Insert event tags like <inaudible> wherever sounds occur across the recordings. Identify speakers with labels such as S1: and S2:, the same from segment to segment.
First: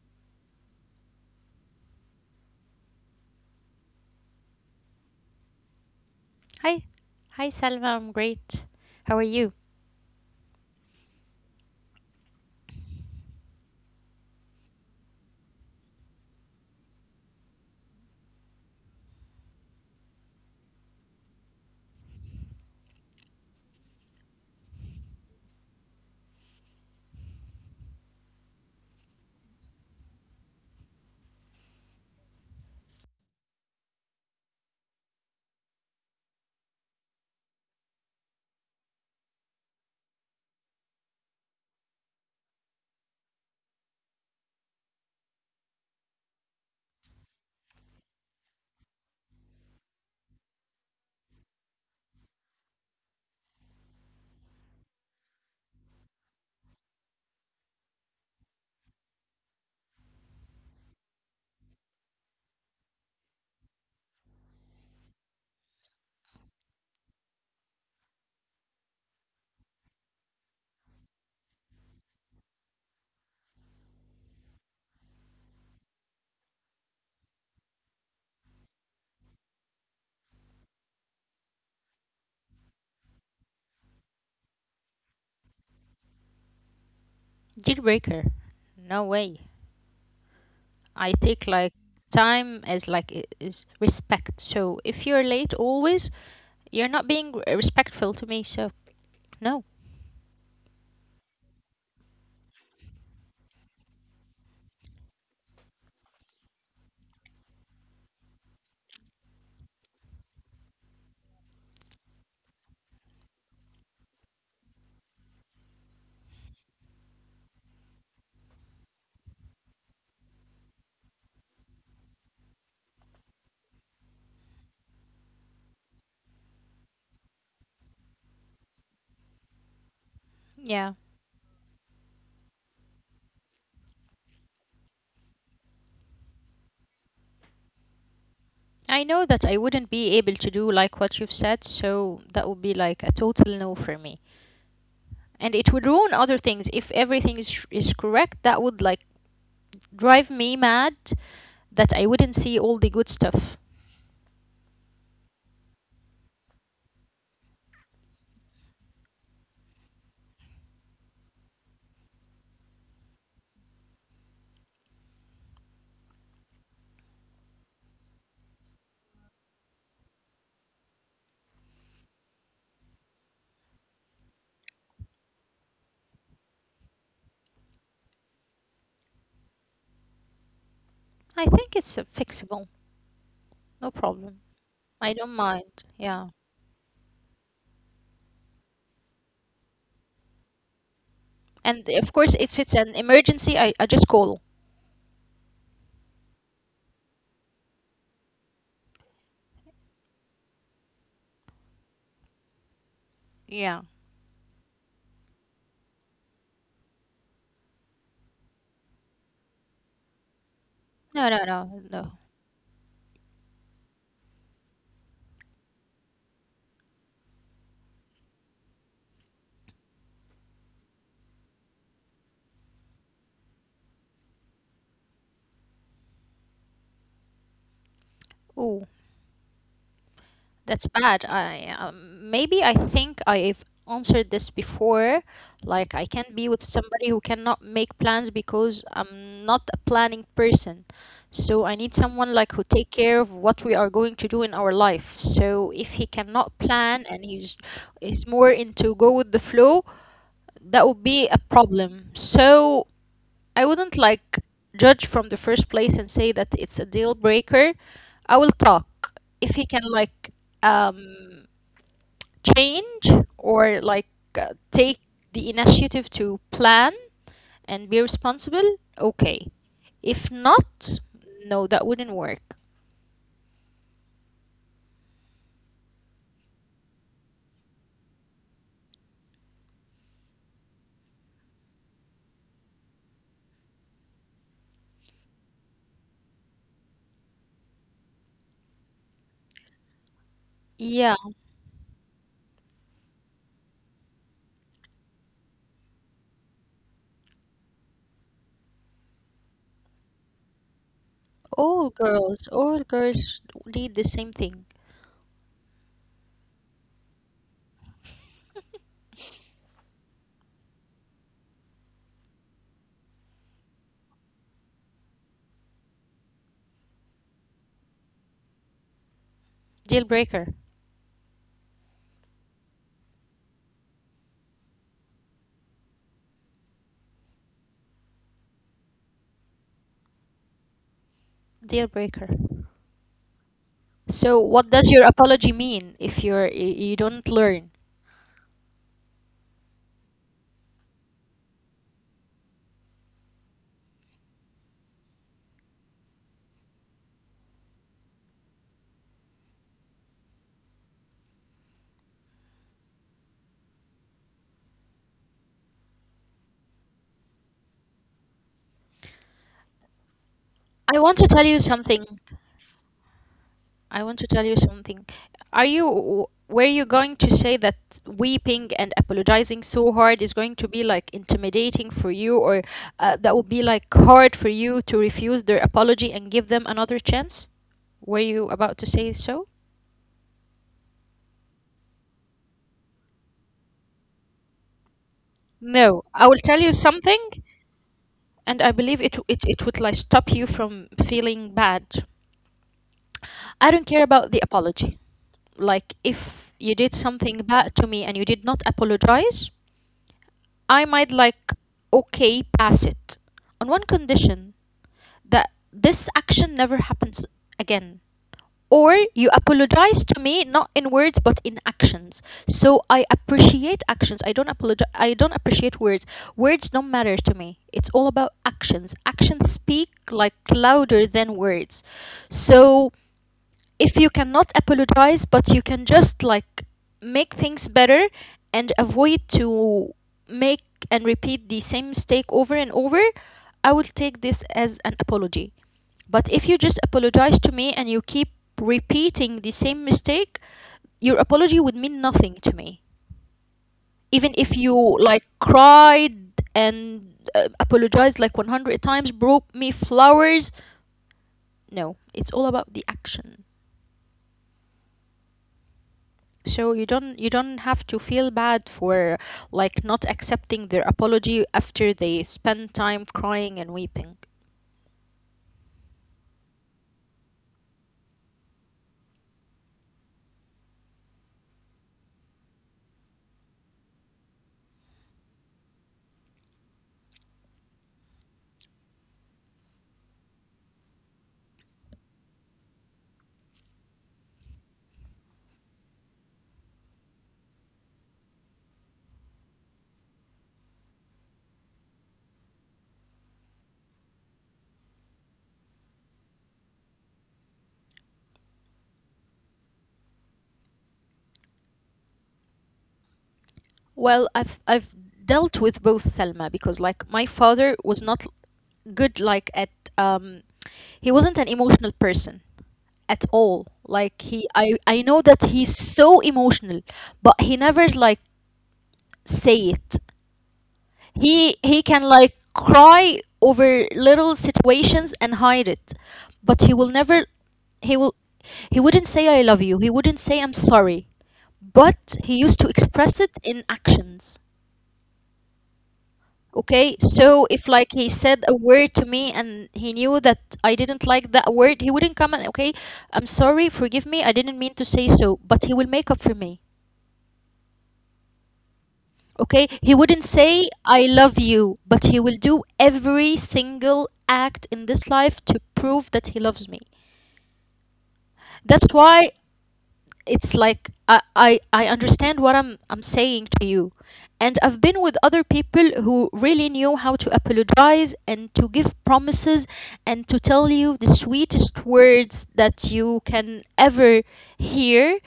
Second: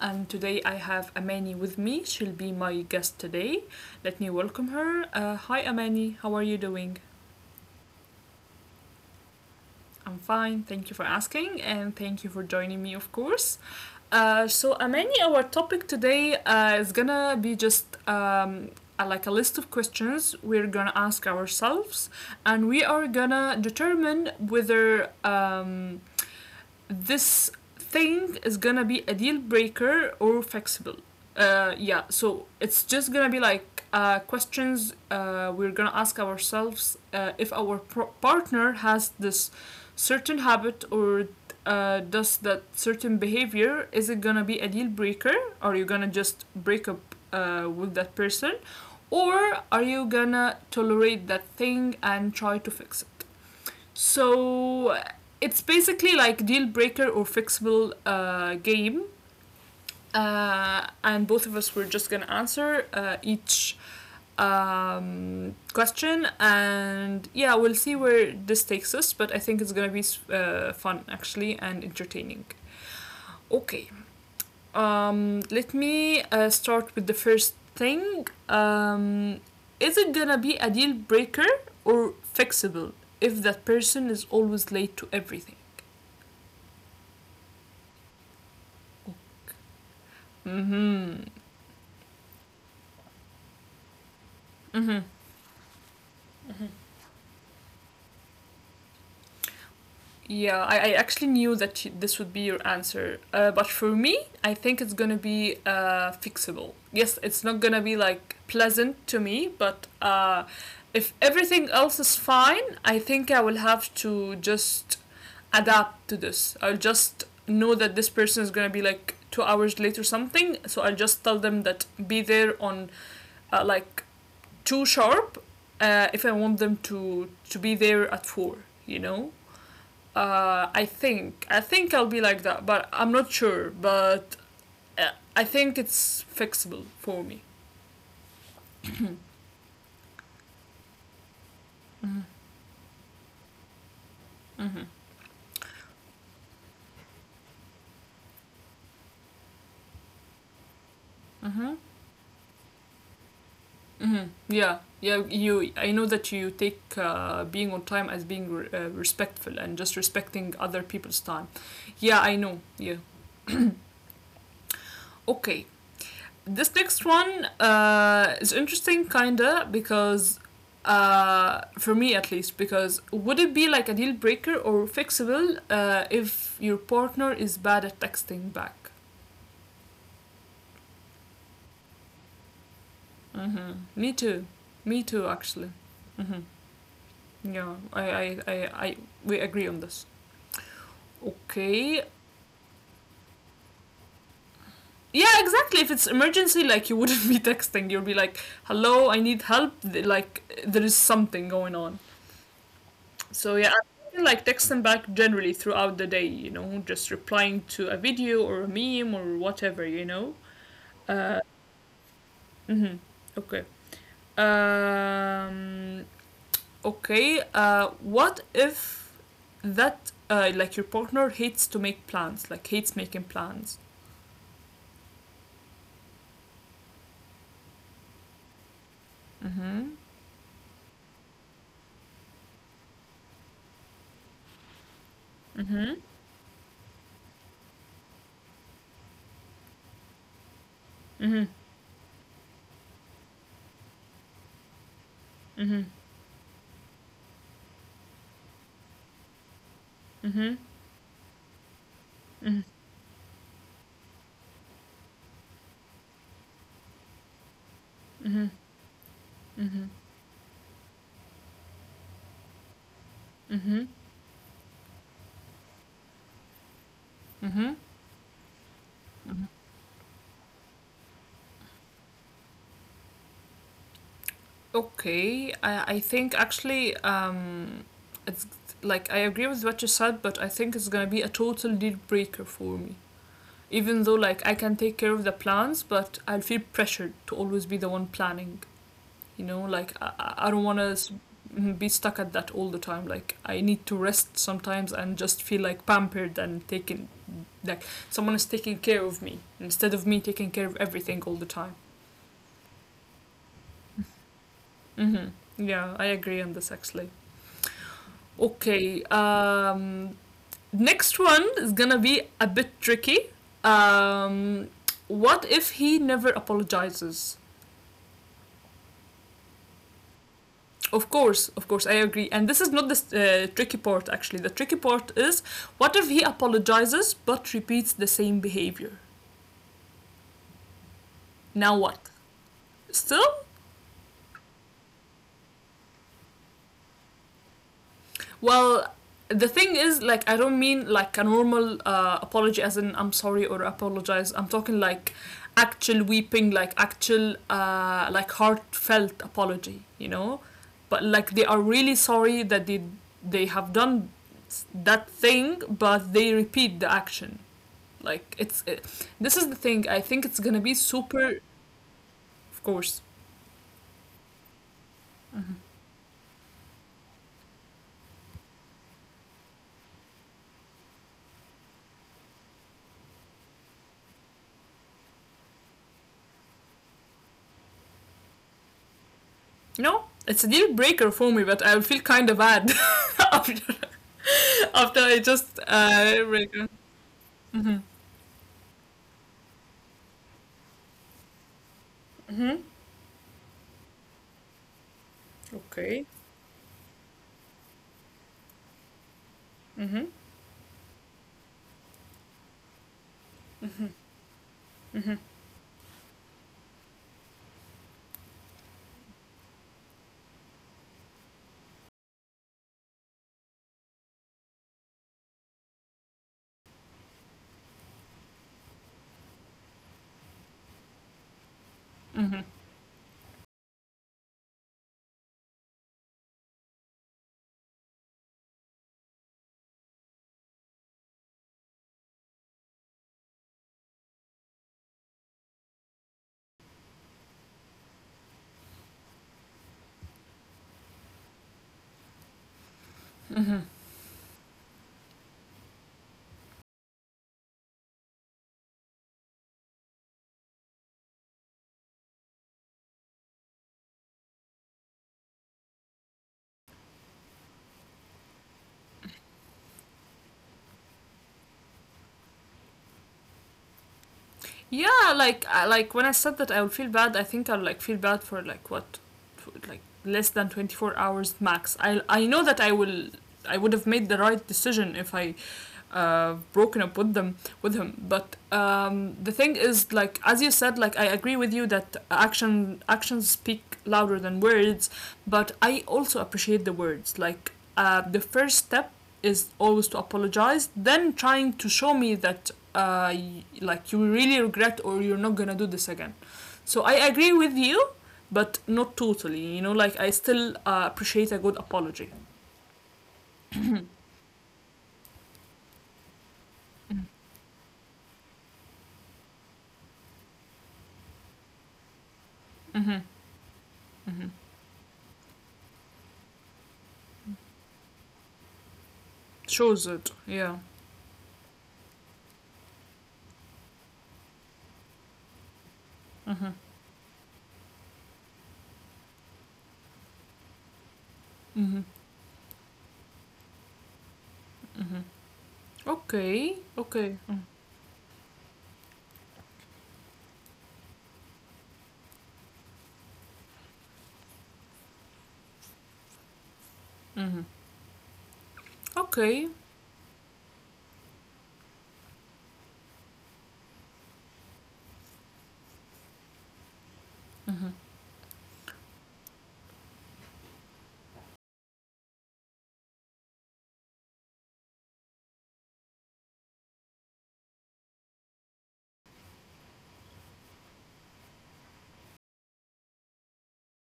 S1: and today I have Amani with me. She'll be my guest today. Let me welcome her. Hi, Amani. How are you
S2: Hi,
S1: doing?
S2: hi Salma, I'm great. How are you?
S1: I'm fine. Thank you for asking, and thank you for joining me, of course. So, Amani, our topic today is gonna be just like a list of questions we're gonna ask ourselves, and we are gonna determine whether this thing is gonna be a deal breaker or flexible. Yeah, so it's just gonna be like questions we're gonna ask ourselves if our partner has this certain habit or does that certain behavior. Is it gonna be a deal breaker? Are you gonna just break up with that person? Or are you gonna tolerate that thing and try to fix it? So it's basically like deal breaker or fixable game, and both of us were just gonna answer each question, and yeah, we'll see where this takes us. But I think it's gonna be fun actually and entertaining. Okay, let me start with the first thing. Is it gonna be a deal breaker or fixable if that person is always late to everything?
S2: Deal breaker. No way. I take like
S1: Mm-hmm.
S2: time as like is respect. So if you're late
S1: Mm-hmm.
S2: always, you're not being respectful to me. So no.
S1: Yeah, I actually knew that you, this would be your answer. But for me, I think it's gonna be fixable. Yes, it's not gonna be like pleasant to me, but if everything else is fine, I think I will have to just adapt to this. I'll just know that this person is gonna be like 2 hours late or something, so I'll just tell them that be there on like too sharp if I want them to be there at four. You know,
S2: Yeah.
S1: I think I'll be like that, but I'm not sure. But I think it's fixable for me.
S2: I know that I wouldn't be able to do like what you've said, so that would be like a
S1: Mm-hmm.
S2: total no for me. And it would
S1: Mm-hmm.
S2: ruin other things if everything is correct. That would like drive me mad that I wouldn't see
S1: Mm-hmm.
S2: all the good stuff.
S1: Mm-hmm. Yeah, yeah. You, I know that you take being on time as being respectful and just respecting other people's time. Yeah, I know. Yeah. Okay. This next one is interesting, kinda, because for me at least, because would it be like a deal breaker or fixable if your partner is bad at texting back?
S2: I think it's fixable. No problem.
S1: Mm-hmm. Me
S2: I
S1: too.
S2: don't
S1: Me
S2: mind.
S1: too,
S2: Yeah.
S1: actually. Mm-hmm. Yeah, I, we agree on this.
S2: And of course, if it's
S1: Okay.
S2: an emergency, I just call.
S1: Yeah, exactly. If it's emergency, like you wouldn't <laughs> be texting. You'll be like, "Hello, I need help." Like there is something going on.
S2: Yeah.
S1: So yeah, I've like texting back generally throughout the day, you know, just replying to a video or a meme or whatever, you know.
S2: No, no, no, no.
S1: Uh, mhm, okay. Um, okay. What if that like your partner hates to make plans, like hates making plans?
S2: Ooh, that's
S1: Mhm.
S2: bad. I maybe I think I've answered this before. Like I can't be with
S1: Mhm.
S2: somebody who cannot make plans because I'm not a planning person. So I need someone like
S1: Mhm.
S2: who take care of what we are going to do in our life. So if he cannot
S1: Mhm.
S2: plan and he's is more into go with the flow, that would be a
S1: Mhm.
S2: problem. So I
S1: Mhm.
S2: wouldn't like judge from the first place and say that it's a deal breaker. I will talk if
S1: Mhm.
S2: he can like um change or like take
S1: Mhm.
S2: the initiative to plan and be responsible.
S1: Mhm.
S2: Okay. If
S1: Mhm.
S2: not, no, that wouldn't work.
S1: Okay, I think actually it's like I agree with what you said, but I think it's gonna be a total deal breaker for me. Even though like I can take care of the plans, but I'll feel pressured to always be the one planning. You know, like
S2: Yeah,
S1: I don't wanna be stuck at that all the time. Like I need to rest sometimes and just feel like pampered and taken, like someone is taking care of me instead of me taking care of everything all the
S2: all
S1: time.
S2: girls need the same thing.
S1: Mm-hmm. Yeah, I agree on this actually. Okay. Next one is gonna be a bit tricky. Um, what if he never apologizes?
S2: Deal breaker.
S1: Of course, I agree. And this is not the tricky part, actually. The tricky part is what if he apologizes but repeats the same behavior?
S2: Deal breaker.
S1: Now what?
S2: So
S1: Still,
S2: what does your apology mean if you don't learn?
S1: well, the thing is, like, I don't mean like a normal apology, as in I'm sorry or apologize. I'm talking like actual weeping, like actual, like heartfelt apology, you know? But like they are really sorry that they have done that thing, but they repeat the action. Like it's it, this is the
S2: I
S1: thing.
S2: want to
S1: I
S2: tell
S1: think
S2: you
S1: it's gonna be
S2: something.
S1: super. Of
S2: I want to
S1: course,
S2: tell you something. Are you were
S1: mm-hmm.
S2: you going to say that weeping and apologizing so hard is going to be like intimidating for you, or that would be like hard for you to refuse their apology and give them another chance? Were you about to say so?
S1: No, it's a deal breaker for me, but I will feel kind of bad <laughs> after
S2: No, I
S1: after
S2: will
S1: I
S2: tell you
S1: just
S2: something,
S1: reg-
S2: and I believe it would like stop you from feeling bad. I don't care about the apology. Like if you did something
S1: Okay.
S2: bad to me and you did not apologize, I might
S1: Mhm.
S2: like okay pass it on one condition that this action never happens again. Or you apologize to me not in words but in actions. So I appreciate actions. I don't appreciate words. Words don't matter to me. It's all about actions. Actions speak like louder than words. So
S1: Mhm.
S2: if you cannot apologize but you can just like make things better and avoid to make and repeat the same mistake over and over. I will take this as an apology, but if you just apologize to me and you keep repeating the same mistake, your apology would mean nothing to me, even if you like cried and apologized like 100 times, brought me flowers. No, it's all about the action. So you don't have to feel bad for like not accepting their apology after they spend time crying and weeping.
S1: Yeah, like I, like when I said that I would feel bad, I think I'll like feel bad for like what, like less than 24 hours max. I know that I will I would have made the right decision if I broken up with them with him. But the thing is, like as you said, like I agree with you that actions speak louder than words. But I also appreciate the words. Like the first step is always to apologize, then trying to show me that like you really regret or you're not gonna do this again, so I agree with you, but not totally, you know. Like I still appreciate a good apology.
S2: Well, I've dealt with both Selma because like my father was not good like at um he wasn't an emotional person at all. Like
S1: Mm-hmm.
S2: he I know that
S1: Mm-hmm.
S2: he's so emotional, but he never like say it.
S1: Shows it,
S2: He
S1: yeah.
S2: can like cry over little situations and hide it, but he will never
S1: Mm-hmm.
S2: he will he wouldn't say I love you. He wouldn't say I'm sorry. But he used to
S1: Mm-hmm.
S2: express it in actions.
S1: Mm-hmm.
S2: Okay? So if
S1: okay
S2: like he said
S1: okay
S2: a
S1: Mm.
S2: word to me and he knew that I didn't like that word, he wouldn't come and okay, I'm sorry, forgive me. I didn't mean to say so, but he will make up for me. Okay, he wouldn't say,
S1: Okay,
S2: I love you, but he will do every single act in this life to prove that he loves me. That's why it's like I understand what I'm saying to you. And I've been with other people who really knew how to apologize and to give promises and to tell you the sweetest words that you can ever hear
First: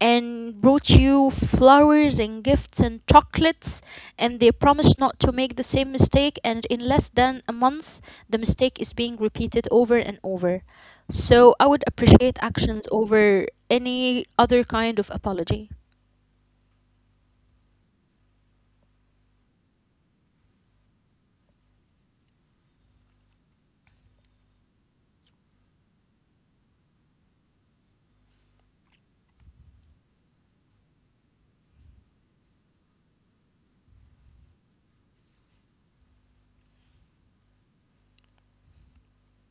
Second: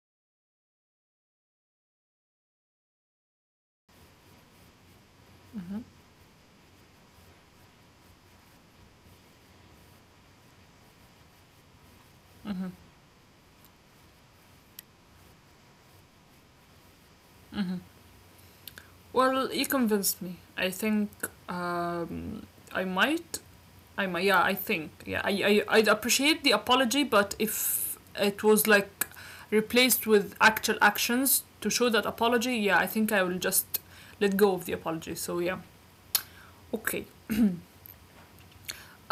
S2: and brought you flowers and gifts and chocolates, and they promised not to make the same mistake, and in less than a month the mistake is being repeated over and over. So I would appreciate actions over any other kind of apology.
S1: well, you convinced me. I think um, I might I am yeah, I think, yeah, I'd appreciate the apology, but if it was like replaced with actual actions to show that apology, yeah, I think I will just let go of the apology. So yeah, okay.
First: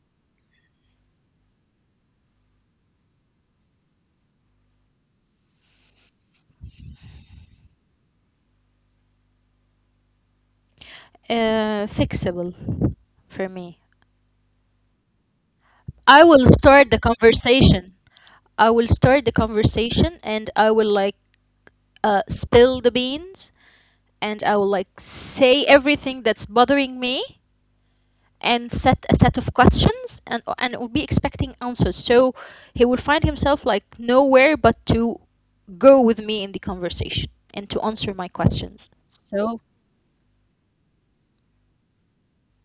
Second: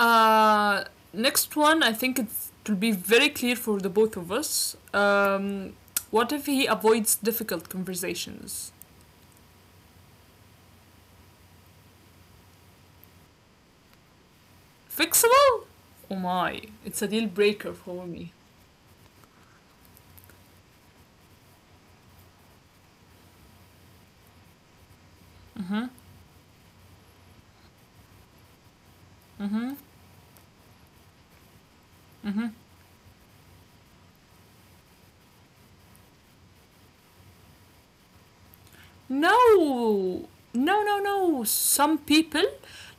S1: Uh, Next one, I think it will be very clear for the both of us. What if he avoids difficult conversations?
S2: Fixable for me.
S1: Fixable? Oh
S2: I
S1: my,
S2: will
S1: it's a
S2: start
S1: deal
S2: the
S1: breaker for
S2: conversation.
S1: me.
S2: I will start the conversation and I will like spill the beans, and I will like
S1: Mm-hmm.
S2: say everything that's bothering me and set a set
S1: Mm-hmm.
S2: of questions, and will be expecting answers.
S1: Mm-hmm.
S2: So he will find himself like nowhere but to go with me in the conversation and to answer my questions.
S1: No,
S2: So
S1: no, no, no. Some people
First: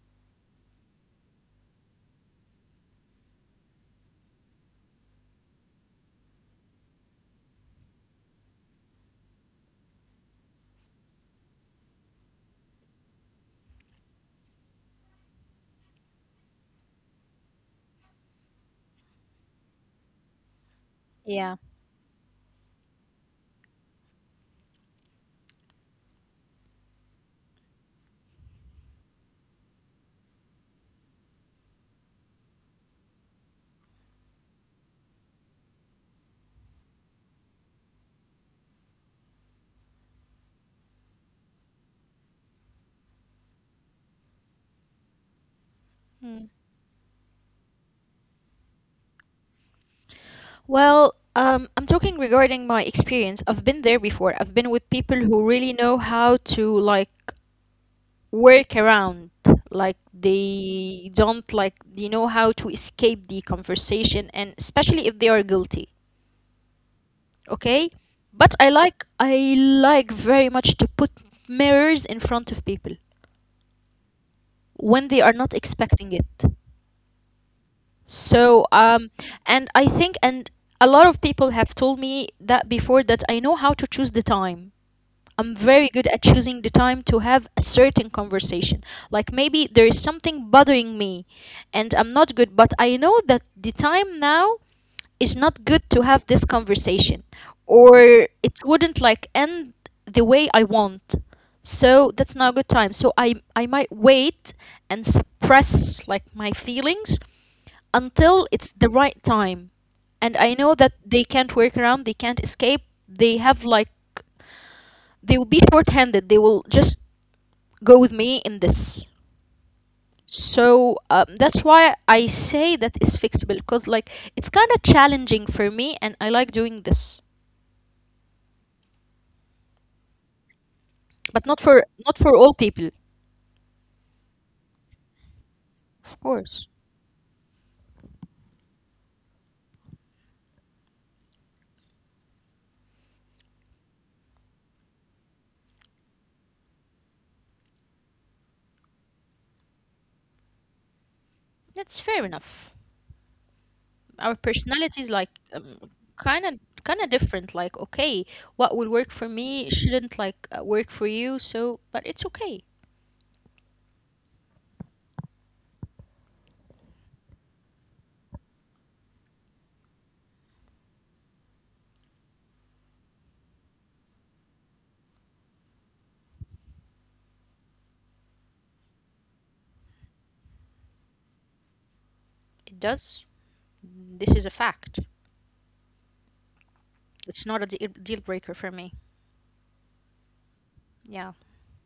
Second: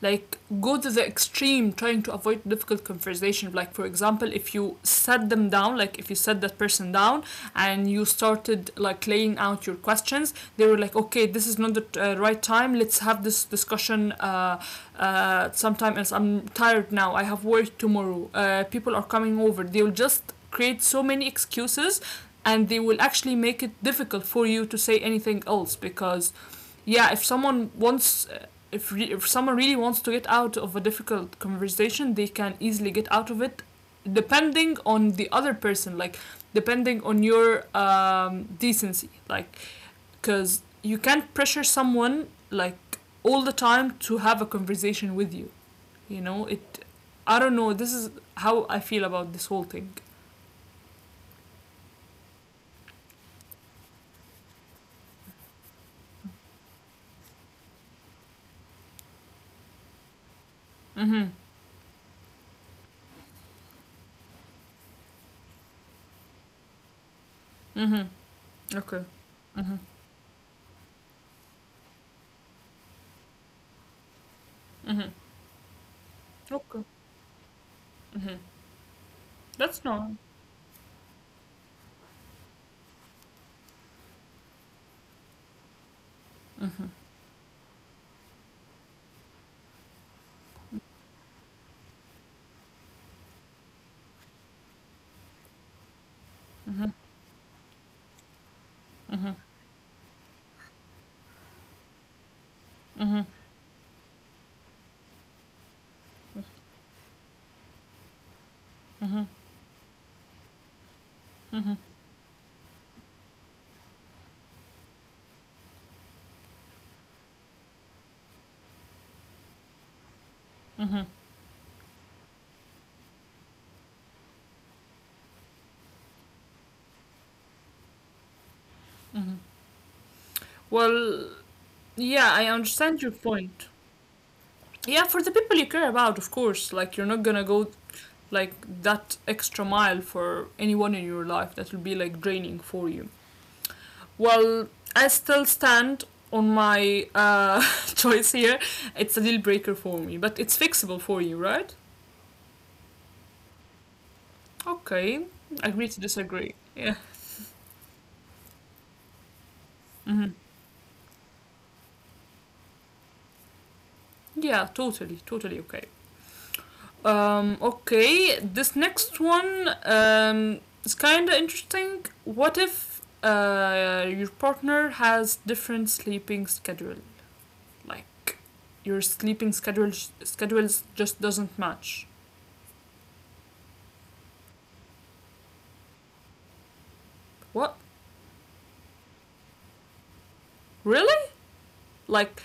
S1: like go to the extreme trying to avoid difficult conversation. Like for example, if you sat them down, like if you sat that person down and you started like laying out your questions, they were like, okay, this is not the right time, let's have this discussion sometime else, I'm tired now, I have work tomorrow, people are coming over, they'll just create so many
S2: yeah.
S1: excuses, and they will actually make it difficult for you to say anything else. Because yeah, if someone wants, if someone really wants to get out of a difficult conversation, they can easily get out of it depending on the other person, like depending on your decency, like because you can't pressure someone like all the time to have a conversation with you, you know
S2: Mm.
S1: it. I don't know, this is how I feel about this whole thing.
S2: Well, I'm talking regarding my experience. I've been there before. I've been with people who really know how to like work around. Like they
S1: Mm-hmm.
S2: don't like they know how to escape the conversation, and especially if they are guilty.
S1: Mm-hmm.
S2: Okay? But
S1: Okay.
S2: I
S1: Mm-hmm.
S2: like very much to put mirrors in front of people
S1: Mhm.
S2: when they are not expecting it.
S1: Okay. Mhm.
S2: So,
S1: That's
S2: and I
S1: normal.
S2: think, and a lot of people have told me that before, that I know how to choose the time. I'm very good at
S1: Mhm.
S2: choosing the time to have a certain conversation. Like maybe there is something bothering me and I'm not good, but I know that the time now is not good to have this
S1: Mhm.
S2: conversation, or it
S1: Mhm.
S2: wouldn't like end the way I want. So that's not a good
S1: Mhm.
S2: time. So I might wait and suppress like my feelings until
S1: Mhm.
S2: it's the right time. And I know that
S1: Mhm.
S2: they can't work around, they can't escape. They have like, they will be short-handed. They will just go with me in this.
S1: Mhm.
S2: So that's why I say that it's fixable, because like it's kind of challenging for me, and I like doing this,
S1: Mhm. Well,
S2: but
S1: yeah, I
S2: not
S1: understand your
S2: for all
S1: point.
S2: people.
S1: Yeah, for the people you care about, of course. Like
S2: Of
S1: you're not gonna
S2: course,
S1: go like that extra mile for anyone in your life. That will be like draining for you. Well, I still stand on my <laughs> choice here. It's a deal breaker for me, but it's fixable for you, right?
S2: that's fair enough. Our
S1: Okay.
S2: personalities like
S1: Agree to disagree. Yeah.
S2: kind of kind of different. Like okay, what will work for me
S1: Hmm.
S2: shouldn't like work for you. So but it's okay.
S1: Yeah, totally, totally okay. Okay, this next one is kind of interesting. What if your partner has different sleeping schedule? Like, your sleeping schedules just doesn't match.
S2: It does, this is a fact.
S1: What?
S2: It's not a deal breaker for me,
S1: Really?
S2: yeah.
S1: Like,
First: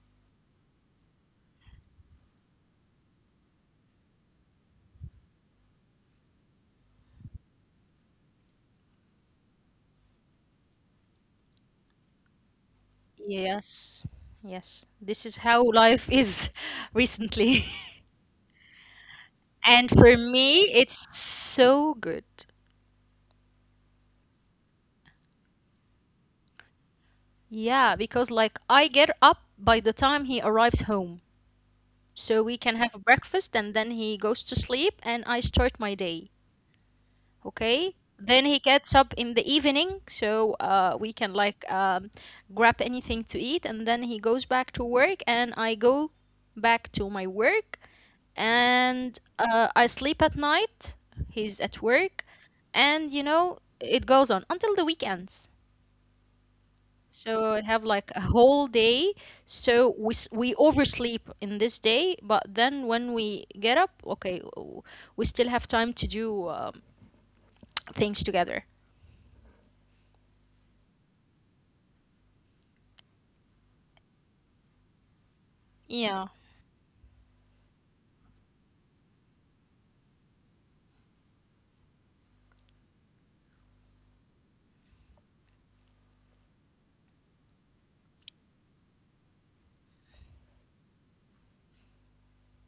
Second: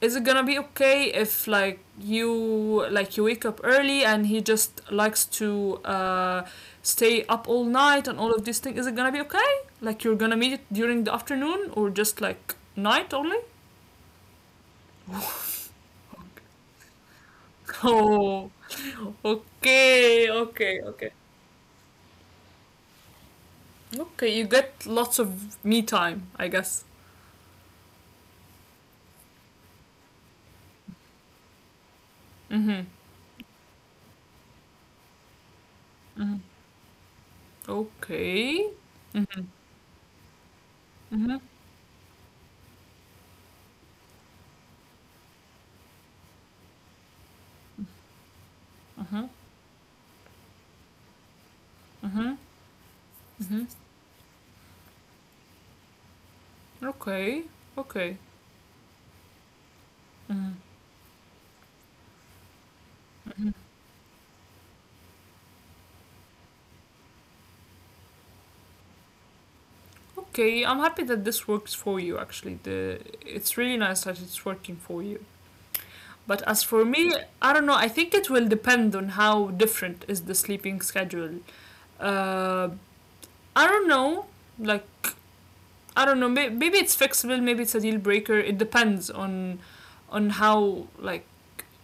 S1: is it gonna be okay if like you wake up early and he just likes to stay up all night and all of these things? Is it gonna be okay? Like you're gonna meet it during the afternoon or just like night only?
S2: Yes, yes, this is how life is <laughs> recently.
S1: <laughs> Oh,
S2: <laughs> And for
S1: okay,
S2: me
S1: okay,
S2: it's
S1: okay,
S2: so good.
S1: okay. You get lots of me time, I guess.
S2: Yeah, because like I get up by the time he arrives home, so we can
S1: Mhm.
S2: have breakfast, and then he goes to sleep and I start my day.
S1: Mhm.
S2: Okay. Then he
S1: Okay.
S2: gets up in the
S1: Mhm.
S2: evening, so we can
S1: Mhm.
S2: like grab anything to eat, and then he goes back to work, and I go back to my work, and
S1: Mhm.
S2: I sleep at night. He's at work,
S1: Mhm.
S2: and you know
S1: Mhm.
S2: it goes on until the weekends. So
S1: Okay.
S2: I have like a
S1: Okay.
S2: whole day. So we
S1: Mhm.
S2: oversleep in this day, but then when we get up, okay, we still have time to do things together.
S1: Okay, I'm happy that this works for you actually. The It's really nice that it's working for you.
S2: Yeah.
S1: But as for me, I don't know. I think it will depend on how different is the sleeping schedule. Uh, I don't know. Like I don't know. Maybe it's fixable. Maybe it's a deal breaker. It depends on how like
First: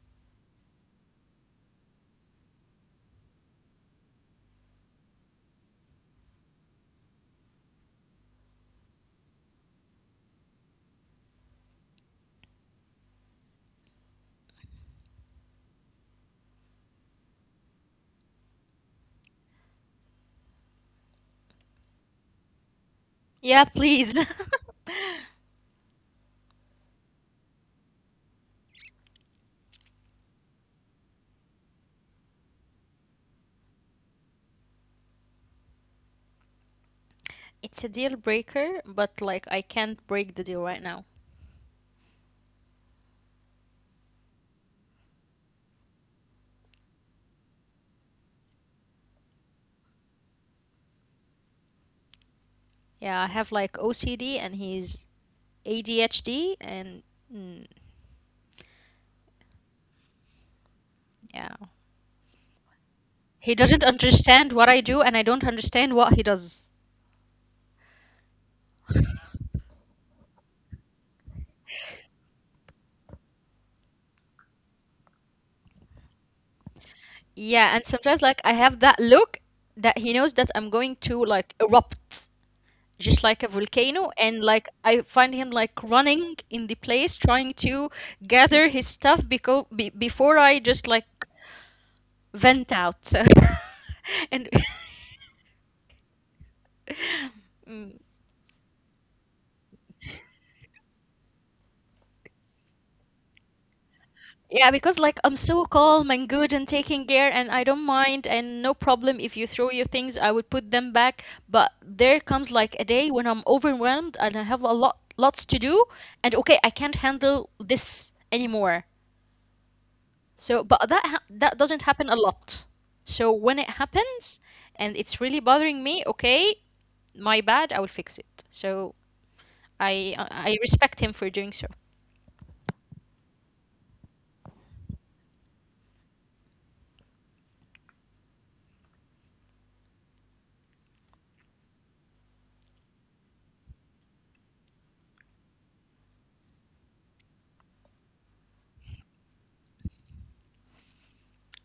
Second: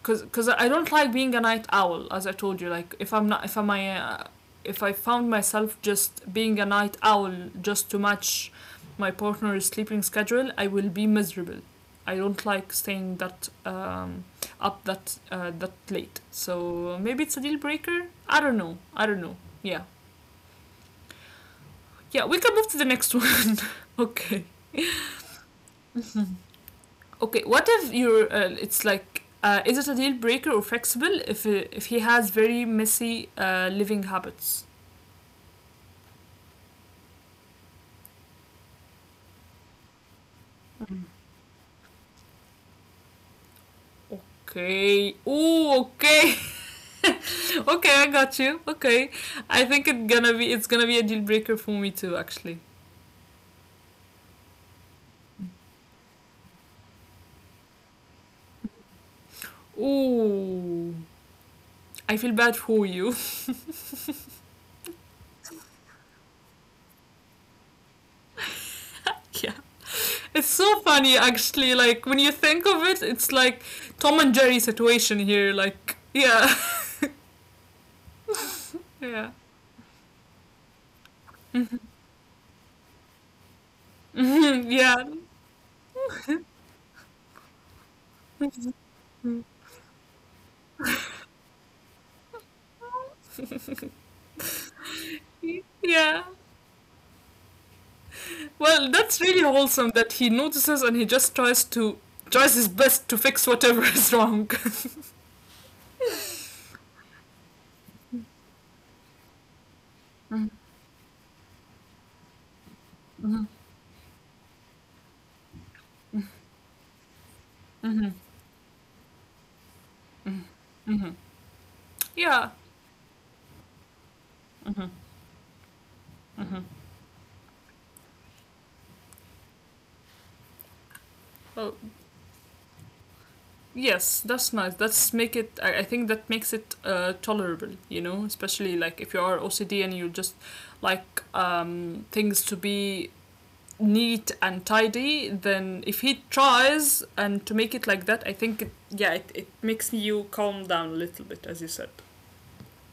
S1: because cause I don't like being a night owl. As I told you, like if I found myself just being a night owl just to match my partner's sleeping schedule, I will be miserable. I don't like staying that up that late. So maybe it's a deal breaker. I don't know. I don't know. Yeah, yeah. We can move to the next one.
S2: Yeah,
S1: <laughs>
S2: please.
S1: Okay.
S2: <laughs>
S1: Okay, what if you're? Is it a deal breaker or flexible if he has very messy living habits?
S2: It's a deal breaker, but like I can't break the deal right now.
S1: Okay. Oh, okay. <laughs> Okay, I got you. Okay, I think it's gonna be a deal breaker for me too, actually.
S2: Yeah, I have like OCD and he's ADHD and mm,
S1: Oh,
S2: yeah.
S1: I feel bad for you.
S2: He doesn't understand what I do and I don't understand what he does.
S1: <laughs> Yeah,
S2: <laughs>
S1: it's so funny actually. Like when you think of it, it's like Tom and Jerry situation here. Like, yeah,
S2: Yeah, and sometimes like I
S1: <laughs>
S2: have
S1: yeah,
S2: that look that he knows that I'm going to like erupt just like a
S1: <laughs>
S2: volcano, and
S1: yeah,
S2: like I find him like running in the place trying to
S1: <laughs>
S2: gather his stuff because be before I just like vent out. So <laughs> and <laughs>
S1: yeah.
S2: mm,
S1: Well, that's really wholesome that he notices and he just tries to tries his best to fix whatever <laughs> is wrong.
S2: yeah, because like I'm so calm and good and taking care, and I don't mind and no problem if you throw your things, I would put them back. But there comes like a day when I'm overwhelmed and I have a lot lots to do, and okay, I can't
S1: Mm-hmm.
S2: handle this anymore.
S1: Mm-hmm.
S2: So but
S1: Yeah.
S2: that doesn't happen a lot. So when it
S1: Mm-hmm.
S2: happens and it's really
S1: Mm-hmm.
S2: bothering me, okay, my bad, I will fix it. So i i
S1: Well,
S2: I respect him for doing so.
S1: yes, that's nice. That's make it. I think that makes it tolerable. You know, especially like if you are OCD and you just like things to be neat and tidy. Then if he tries and to make it like that, I think it, yeah, it makes you calm down a little bit, as you said.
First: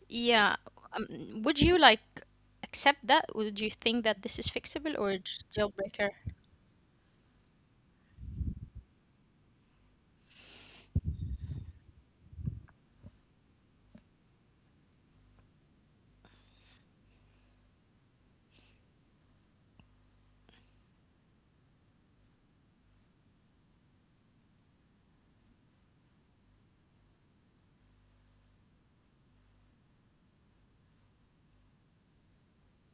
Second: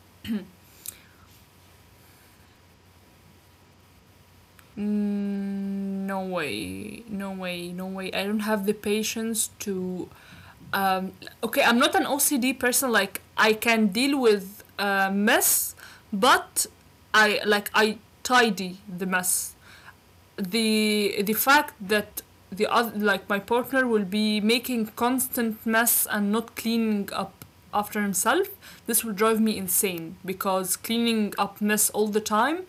S2: Yeah. Would you like accept that? Would you think that this is fixable or just deal
S1: Mm,
S2: breaker?
S1: no way, no way, no way. I don't have the patience to. Um, okay, I'm not an OCD person. Like I can deal with mess, but I tidy the mess. The fact that the other, like, my partner will be making constant mess and not cleaning up after himself, this will drive me insane, because cleaning up mess all the time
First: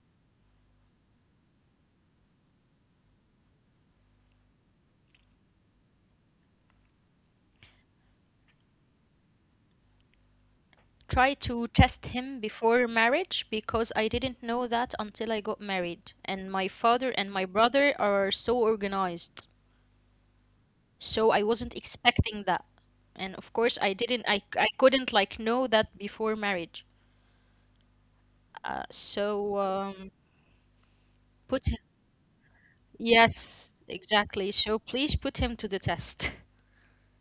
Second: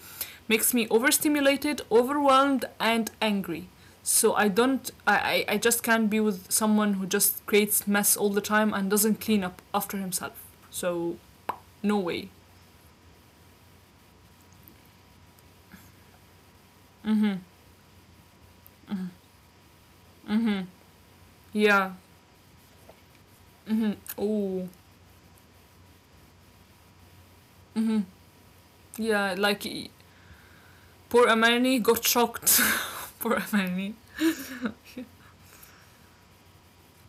S1: makes me overstimulated, overwhelmed, and angry. So I don't I just can't be with someone who just creates mess all the time and doesn't clean up after himself, so
S2: Try to
S1: no
S2: test
S1: way.
S2: him before marriage, because I didn't know that until I got married. And my father and
S1: Mm-hmm,
S2: my brother are so
S1: mm-hmm,
S2: organized.
S1: mm-hmm.
S2: So I wasn't
S1: Yeah.
S2: expecting that. And of course I
S1: Mm-hmm.
S2: didn't I
S1: Oh,
S2: couldn't like know that before marriage.
S1: mm-hmm. Yeah,
S2: So
S1: like, poor
S2: put him,
S1: Amani got shocked. <laughs> poor
S2: yes,
S1: Amani.
S2: exactly. So please put him to the test.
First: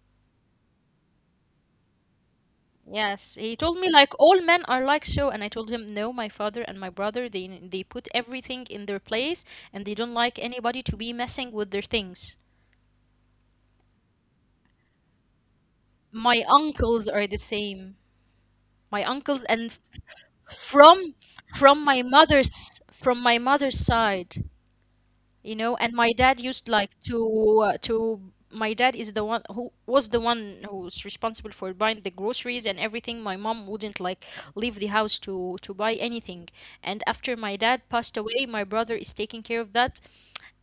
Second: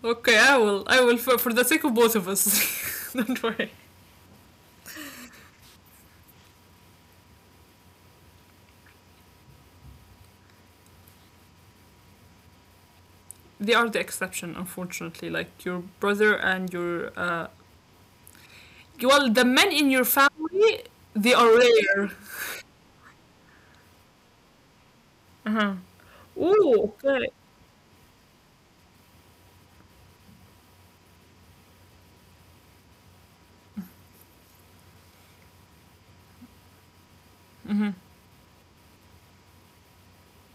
S1: Okay, I will. I will, for the sake of both of us. <laughs>
S2: Yes,
S1: Don't
S2: he
S1: worry.
S2: told me like all men are like so, and I told him no, my father and my brother they put everything in their place, and they don't like anybody to be messing with their things.
S1: They are the exception, unfortunately. Like your brother
S2: My
S1: and
S2: uncles
S1: your
S2: are the same. My
S1: well,
S2: uncles
S1: the
S2: and
S1: men in your family,
S2: from
S1: they are
S2: from my
S1: rare.
S2: mother's from my mother's side. you know
S1: Uh-huh.
S2: and my dad used
S1: Oh,
S2: like
S1: okay.
S2: to my dad is the one who's responsible for buying the groceries, and everything my mom wouldn't like leave the house to buy anything. And after my dad
S1: Mhm.
S2: passed away, my brother is taking care of that.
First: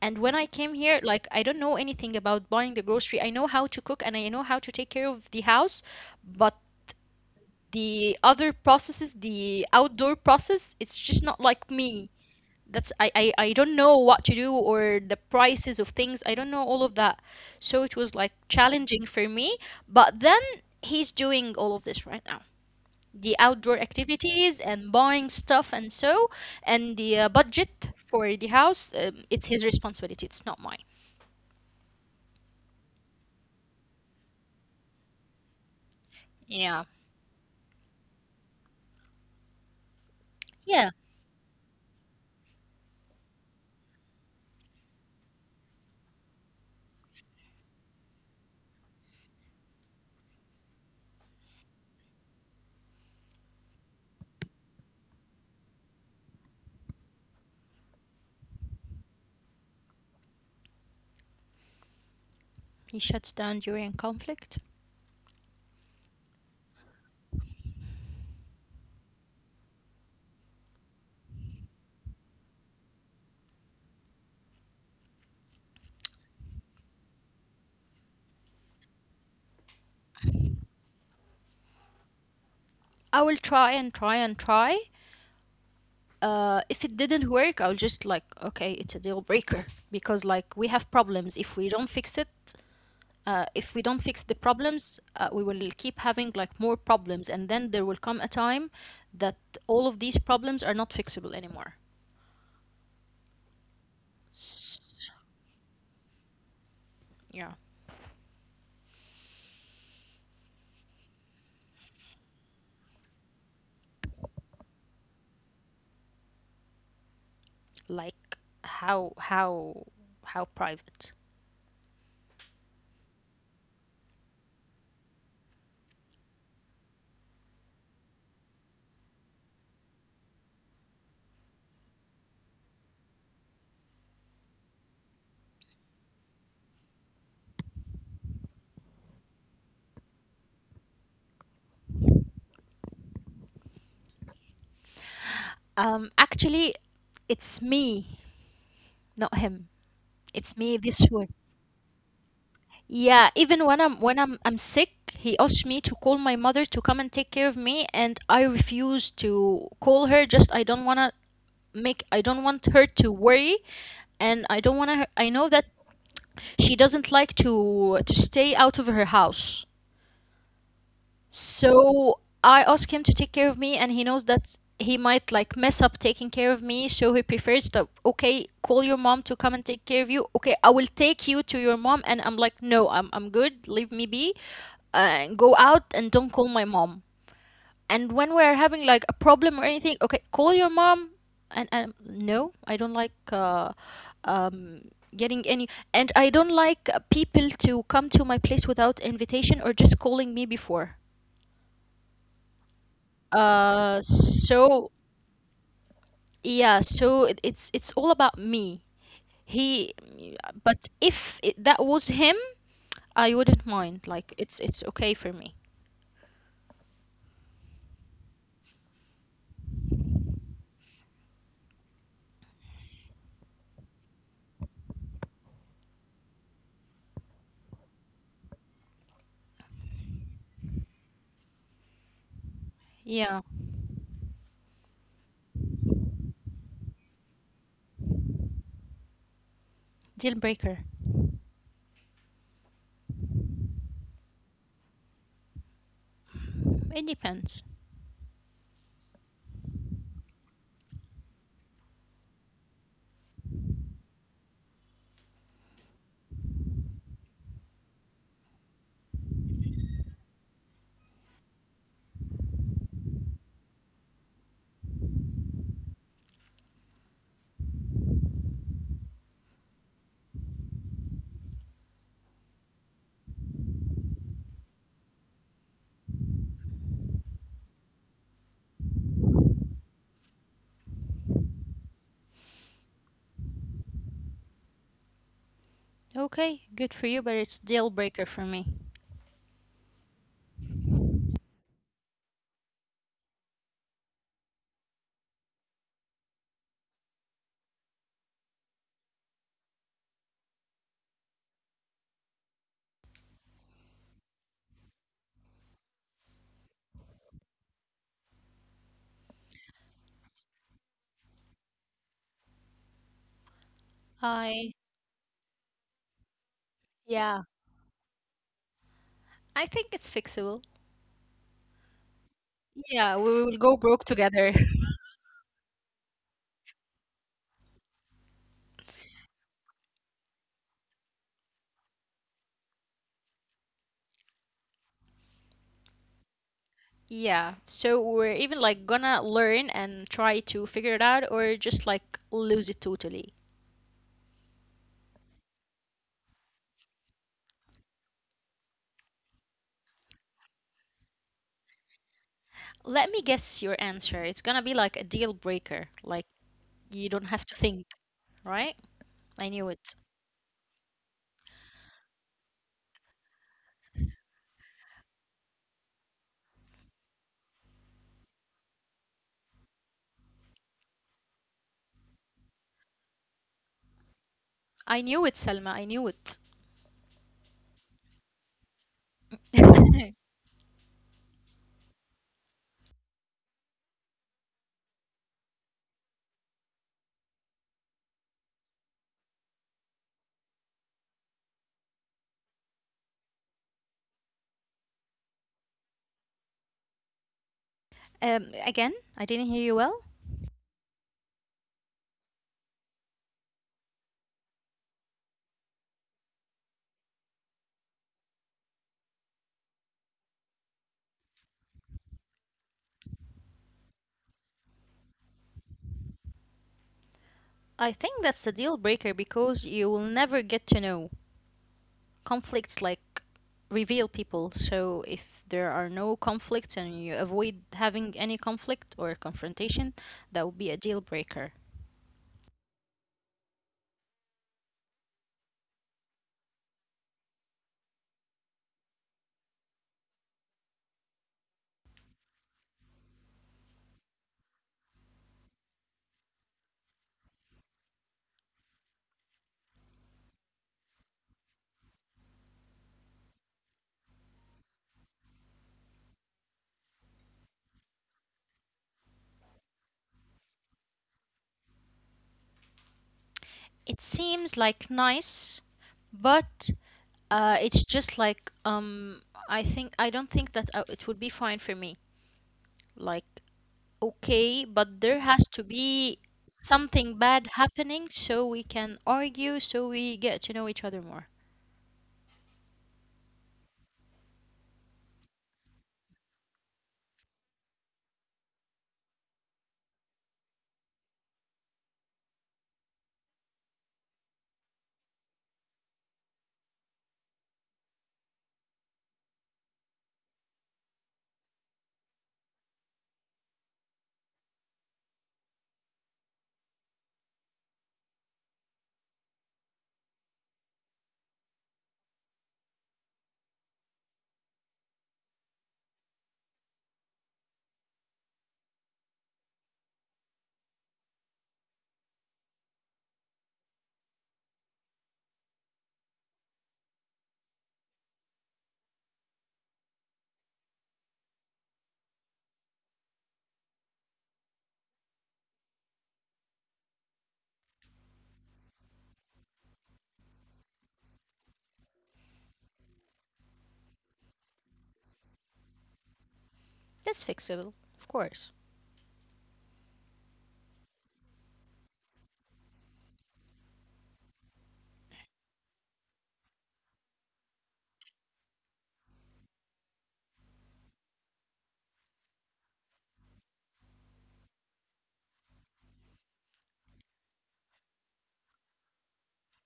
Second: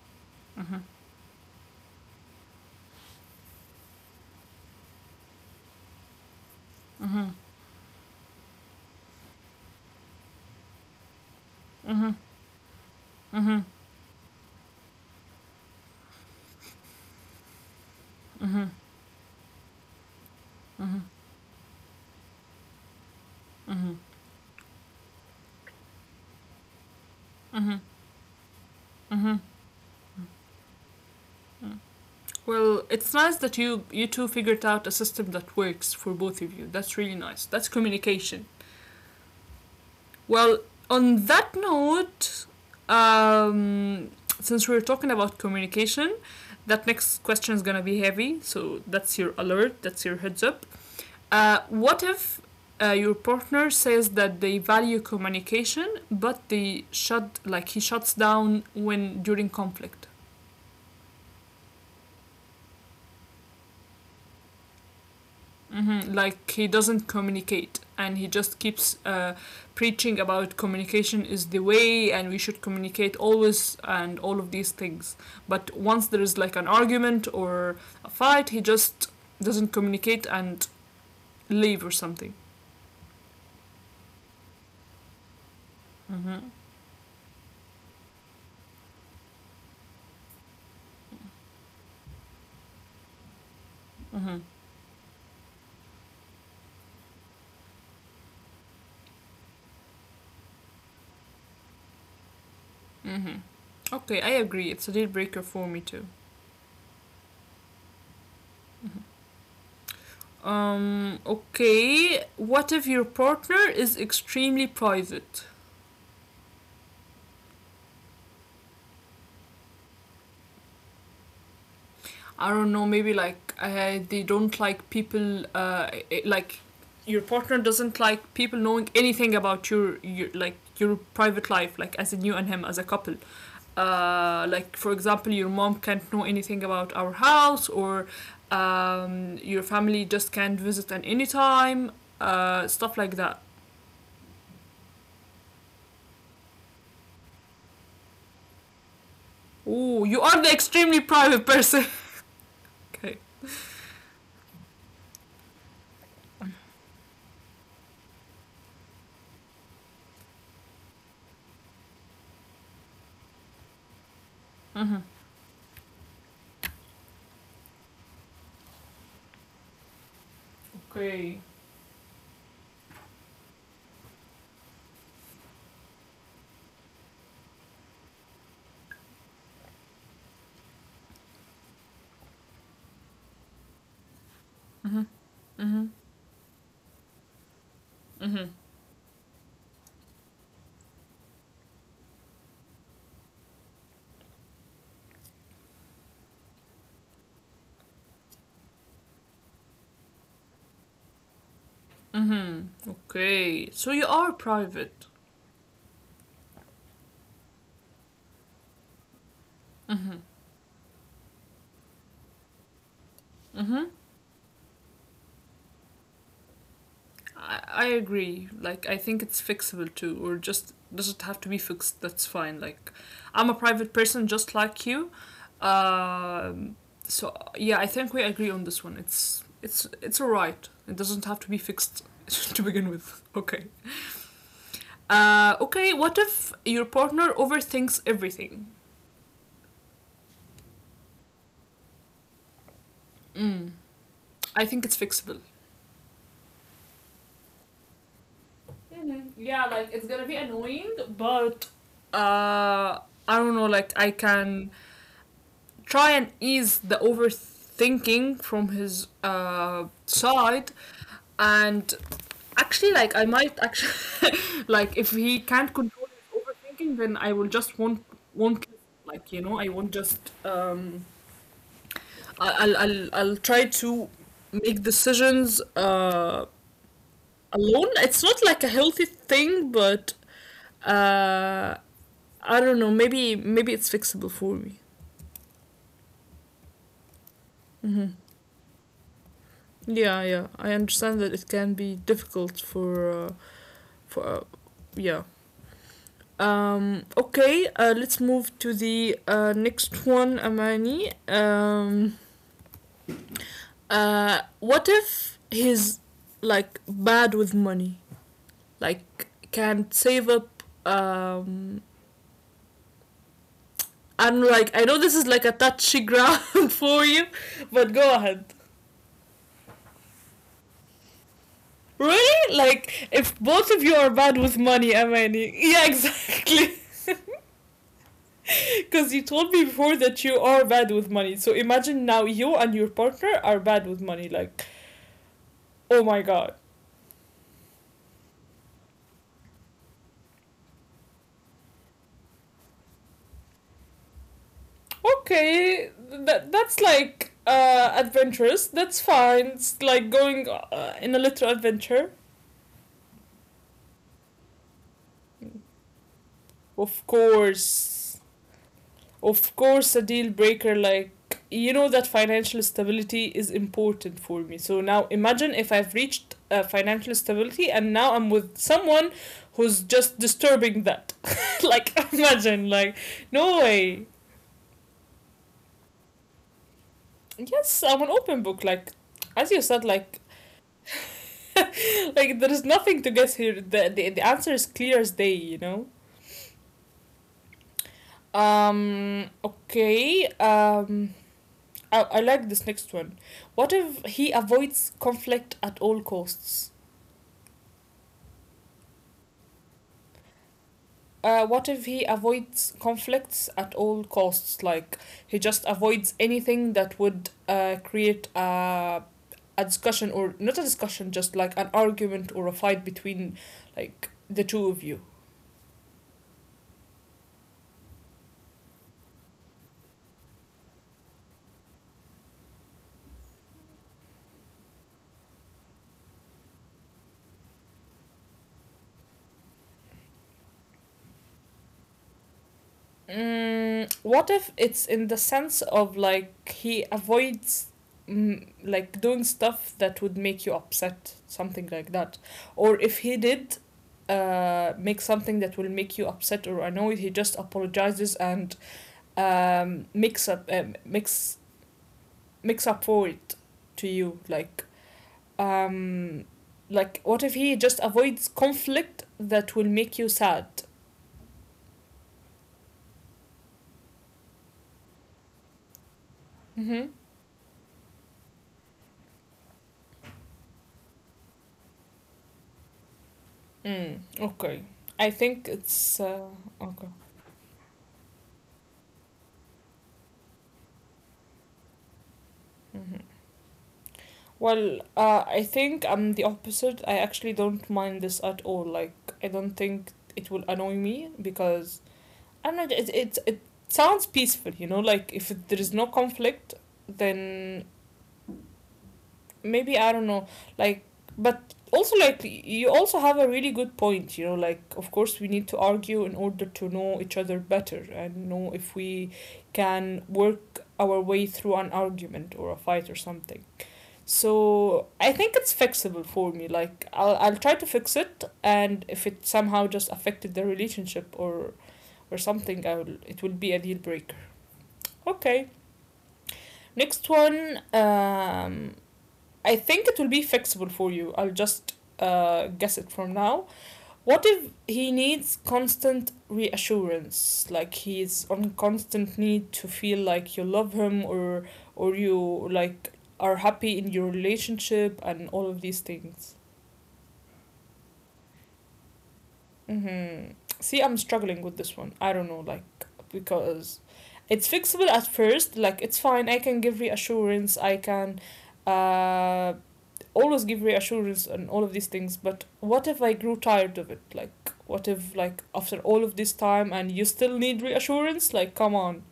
S2: And when I came
S1: Mhm.
S2: here, like, I don't know anything about buying the grocery. I know how to cook and I know how to take care of the house, but
S1: Mhm.
S2: the outdoor process, it's just not like me.
S1: Mhm.
S2: that's I, I
S1: Mhm.
S2: i
S1: Mhm.
S2: don't know what to do, or the prices of things. I don't know all of that. So it was like challenging for me, but then
S1: Mhm.
S2: he's doing all of this right now, the outdoor
S1: Mhm.
S2: activities and buying stuff and so. And the budget for the house,
S1: Mhm.
S2: it's his responsibility, it's not mine.
S1: Mhm. Well, it's nice that you two figured out a system that works for both of you.
S2: Yeah,
S1: That's really nice. That's communication. Well,
S2: yeah.
S1: on that note, um, since we're talking about communication, that next question is gonna be heavy. So that's your alert. That's your heads up. What if your partner says that they value communication, but they shut, like, he shuts down when during conflict?
S2: He shuts down during conflict.
S1: Mm-hmm. Like he doesn't communicate, and he just keeps preaching about communication is the way, and we should communicate always, and all of these things. But once there is like an argument or a fight, he just doesn't communicate and leave or something.
S2: I will try and try and try.
S1: Mm-hmm.
S2: If it didn't work, I'll just like, okay, it's a deal breaker. Because like we have problems. If we don't fix the
S1: Mm-hmm.
S2: problems, we will keep having like more problems, and then there will come a time that all of these problems are not fixable anymore.
S1: Mm-hmm. Okay, I
S2: S-
S1: agree. It's a deal breaker for me too.
S2: Yeah,
S1: Okay. What if your partner is extremely private?
S2: like, how how how private?
S1: I don't know, maybe like they don't like people, like your partner doesn't like people knowing anything about your, like, your private life, like as in you and him as a couple. Like, for example, your mom can't know anything about our house, or your family just can't visit at any time, stuff like that.
S2: Actually, it's me, not him. It's
S1: Oh,
S2: me
S1: you
S2: this
S1: are the
S2: way.
S1: extremely private person.
S2: Yeah,
S1: <laughs>
S2: even
S1: okay.
S2: when I'm sick, he asked me to call my mother to come and take care of me, and I refuse to call her. Just I don't want her to worry, and I don't want to. I know
S1: Mm-hmm.
S2: that she doesn't like to stay out of her house.
S1: Okay.
S2: So I ask him to take care of me, and he knows that he might like mess up taking care of me. So he prefers to, okay, call your mom to come and take care of you. Okay, I will take you to your mom. And I'm like, no, I'm good. Leave me be, and go out and don't
S1: Mm-hmm.
S2: call my mom. And when we're having like a problem or anything, okay, call your mom. And no, I don't like um, getting any people to come to my place without invitation, or just calling me before.
S1: Mm-hmm. Okay. So you are
S2: So,
S1: private.
S2: yeah, so it's all about me. He But if that was him, I wouldn't
S1: Mm-hmm.
S2: mind. Like, it's okay for me.
S1: I agree. Like, I think it's fixable too, or just doesn't have to be fixed. That's fine. Like, I'm a private person just like you. Um, so yeah, I think we agree on this one. It's it's alright. It doesn't have to be fixed <laughs> to begin with.
S2: Yeah.
S1: Okay. Okay. What if your partner overthinks everything?
S2: Deal breaker.
S1: Mm, I think it's fixable.
S2: It depends.
S1: Mm-hmm. Yeah, like it's gonna be annoying, but uh, I don't know. Like, I can try and ease the overthinking from his side, and actually, like, I might actually, <laughs> like, if he can't control his overthinking, then I will just won't like, you know, I won't just I'll try to make decisions alone. It's not like a healthy thing, but uh I don't know, maybe it's fixable for me.
S2: Okay, good for you, but it's deal breaker for me.
S1: Yeah, yeah. I understand that it can be difficult for for uh, yeah. Um, okay, let's move to the next one, Amani. Um, what if he's like bad with money? Like, can't save up, and,
S2: I,
S1: like, I know this is like a touchy ground <laughs> for you,
S2: yeah,
S1: but go ahead.
S2: I think it's fixable.
S1: Really?
S2: Yeah, we
S1: Like,
S2: will go
S1: if
S2: broke
S1: both of you
S2: together.
S1: are
S2: <laughs>
S1: bad with money, Amani. Yeah, exactly. <laughs> Because you told me before that you are bad with money. So imagine now you and your partner are bad with money. Like, oh my god.
S2: Yeah, so we're even like gonna learn and try to figure it out, or just like lose it totally.
S1: Okay, that that's like adventurous. That's fine. It's like going in a little adventure.
S2: Let me guess your answer. It's gonna be like a deal breaker. Like, you
S1: Of
S2: don't have to think,
S1: course.
S2: right? I
S1: Of
S2: knew it.
S1: course, a deal breaker. Like, you know that financial stability is important for me. So now imagine if I've reached financial stability and now I'm with someone who's just disturbing that. <laughs> like, imagine, like, no way.
S2: I knew it, Selma. I knew it.
S1: Yes, I'm an open book, like, as you said, like, <laughs> like there is nothing to guess here. The answer is clear as day, you know. Um, okay. Um, I like this next one. What if he avoids conflict at all costs?
S2: Again, I didn't hear you well.
S1: What if he avoids conflicts at all costs? Like, he just avoids anything that would create a discussion, or not a discussion, just like an argument or a fight between like the two of you.
S2: I think that's a deal breaker, because you will never get to know. Conflicts like reveal people. So if there are no conflicts and you avoid having any conflict or confrontation, that would be a deal breaker.
S1: Mm, what if it's in the sense of like he avoids mm, like doing stuff that would make you upset, something like that, or if he did make something that will make you upset or annoyed, he just apologizes and makes up makes up for it to you, like, um like, what if he just avoids conflict that will make you sad?
S2: It seems like nice, but
S1: Mm-hmm.
S2: it's just like, I don't think that it would be fine for me. Like,
S1: Mm,
S2: okay, but there
S1: okay.
S2: has to
S1: I think
S2: be
S1: it's
S2: something bad
S1: okay.
S2: happening, so we can argue, so we get to know each other more.
S1: Hmm. Well, I think I'm the opposite. I actually don't mind this at all. Like, I don't think it will annoy me because I don't know. It sounds peaceful, you know. Like, if there is no conflict, then maybe, I don't know, like, but also, like, you also have a really good point. You know, like, of course we need to argue in order to know each other better and know if we can work our way through an argument or a fight or something. So I think it's fixable for me. Like, I'll try to fix it, and if it somehow just affected the relationship or something, I'll it will be a deal breaker. Okay, next one. I think it will be fixable for you. I'll just guess it from now. What if he needs constant reassurance? Like, he's on constant need to feel like you love him or you like are happy in your relationship and all of these things.
S2: That's fixable, of course.
S1: Mm-hmm. See, I'm struggling with this one. I don't know, like, because it's fixable at first. Like, it's fine. I can give reassurance. I can uh, always give reassurance and all of these things, but what if I grew tired of it? Like, what if, like, after all of this time and you still need reassurance, like, come on.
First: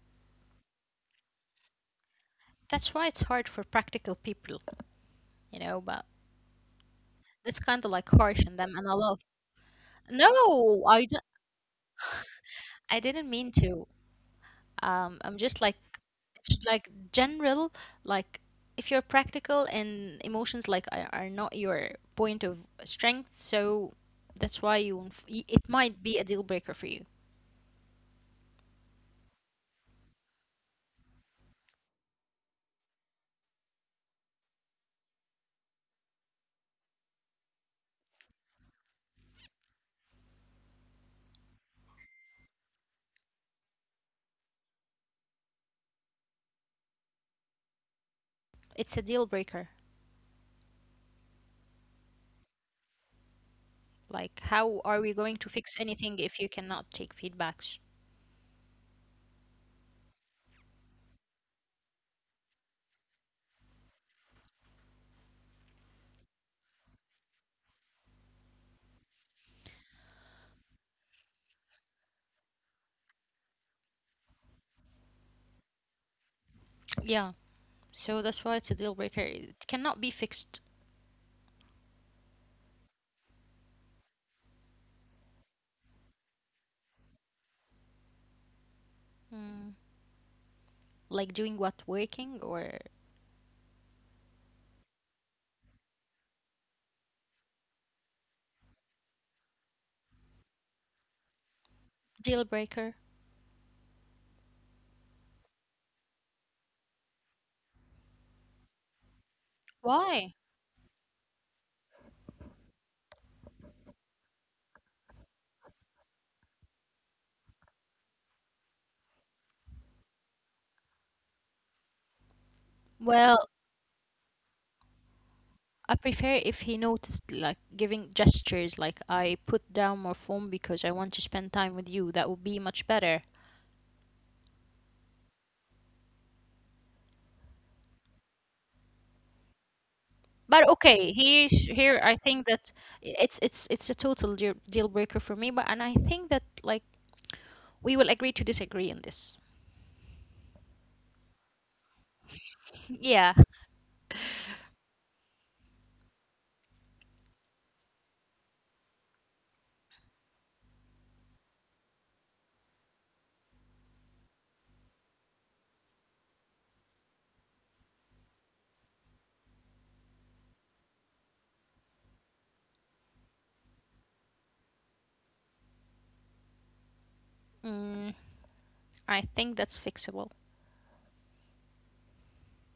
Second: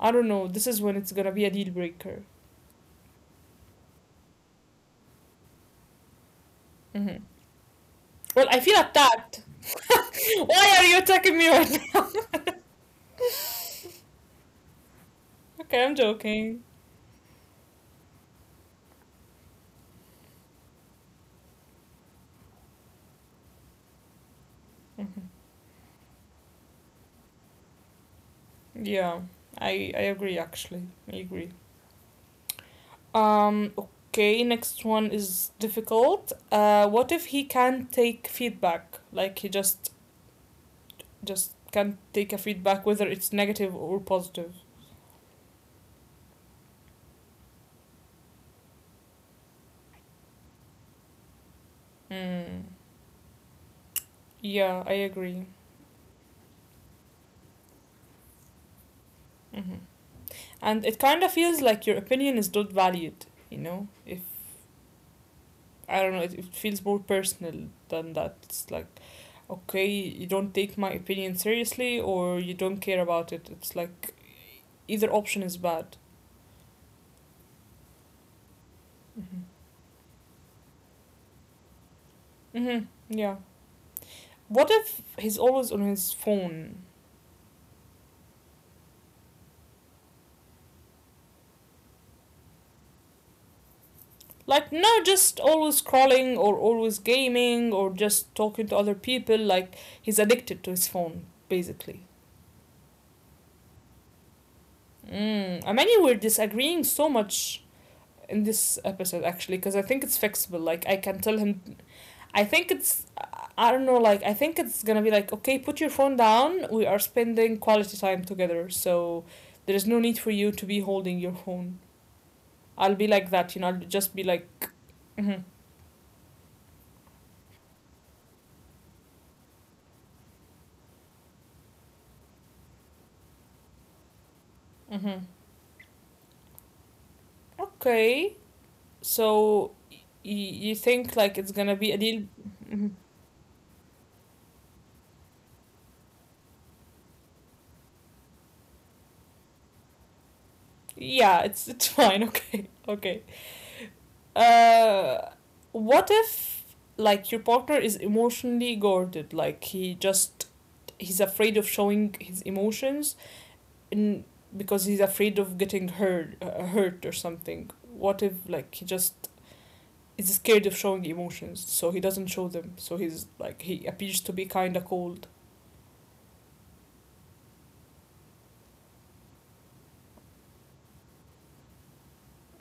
S1: I don't know, this is when it's gonna be a deal breaker.
S2: That's why it's hard for practical people, but
S1: Hmm.
S2: that's kind of like harsh
S1: Well,
S2: on
S1: I
S2: them,
S1: feel
S2: and I love.
S1: attacked. <laughs> why
S2: No,
S1: are you attacking me right now?
S2: I didn't mean to. I'm just
S1: <laughs>
S2: like
S1: okay, I'm
S2: It's
S1: joking.
S2: just like general. Like, if you're practical and emotions like are not your point of strength, so that's why you won't
S1: Mhm.
S2: it might be a deal breaker for you.
S1: Yeah, I agree, actually. I agree. Um, okay, next one is difficult. What if he can't take feedback? Like, he just can't take a feedback, whether it's negative or positive.
S2: It's a deal breaker.
S1: Mm.
S2: Like, how
S1: Yeah,
S2: are
S1: I
S2: we going to
S1: agree.
S2: fix anything if you cannot take feedbacks?
S1: Hmm. And it kind of feels like your opinion is not valued, you know? If, I don't know, it feels more personal than that. It's like, okay, you don't take my opinion seriously, or you don't care about it. It's like either option is bad.
S2: Yeah, so that's why it's a deal breaker.
S1: Hmm.
S2: It cannot be fixed.
S1: Mm-hmm. Yeah. What if he's always on his phone?
S2: Mm, like doing what, working, or
S1: Like, no, just always scrolling or always gaming or just talking to other people. Like, he's addicted to his phone, basically.
S2: deal breaker?
S1: Mm. I mean, we're disagreeing so much in this episode, actually, because I think it's
S2: Why?
S1: fixable. Like, I can tell him. I think it's. I don't know, like, I think it's gonna be like, okay, put your phone down. We are spending quality time together. So, there is no need for you to be holding your phone. I'll be like
S2: Well,
S1: that, you know, I'll just be like, mm
S2: I prefer if he noticed, like giving gestures, like, I put down my phone because I want to spend time with you. That would be much better.
S1: hmm, mm hmm. Okay. So
S2: But
S1: y you
S2: okay,
S1: think
S2: here's
S1: like it's gonna
S2: here
S1: be a
S2: I
S1: deal?
S2: think that
S1: Mhm.
S2: it's a total deal breaker for me. But and I think that, like, we will agree to disagree on this.
S1: Yeah, it's <laughs> fine. Okay,
S2: <laughs> Yeah.
S1: okay. Uh, what if, like, your partner is emotionally guarded? Like, he just he's afraid of showing his emotions, and because he's afraid of getting hurt, hurt or something. What if, like, he just is scared of showing emotions, so he doesn't show them. So he's like he appears to be kinda cold.
S2: Mm, I think that's fixable.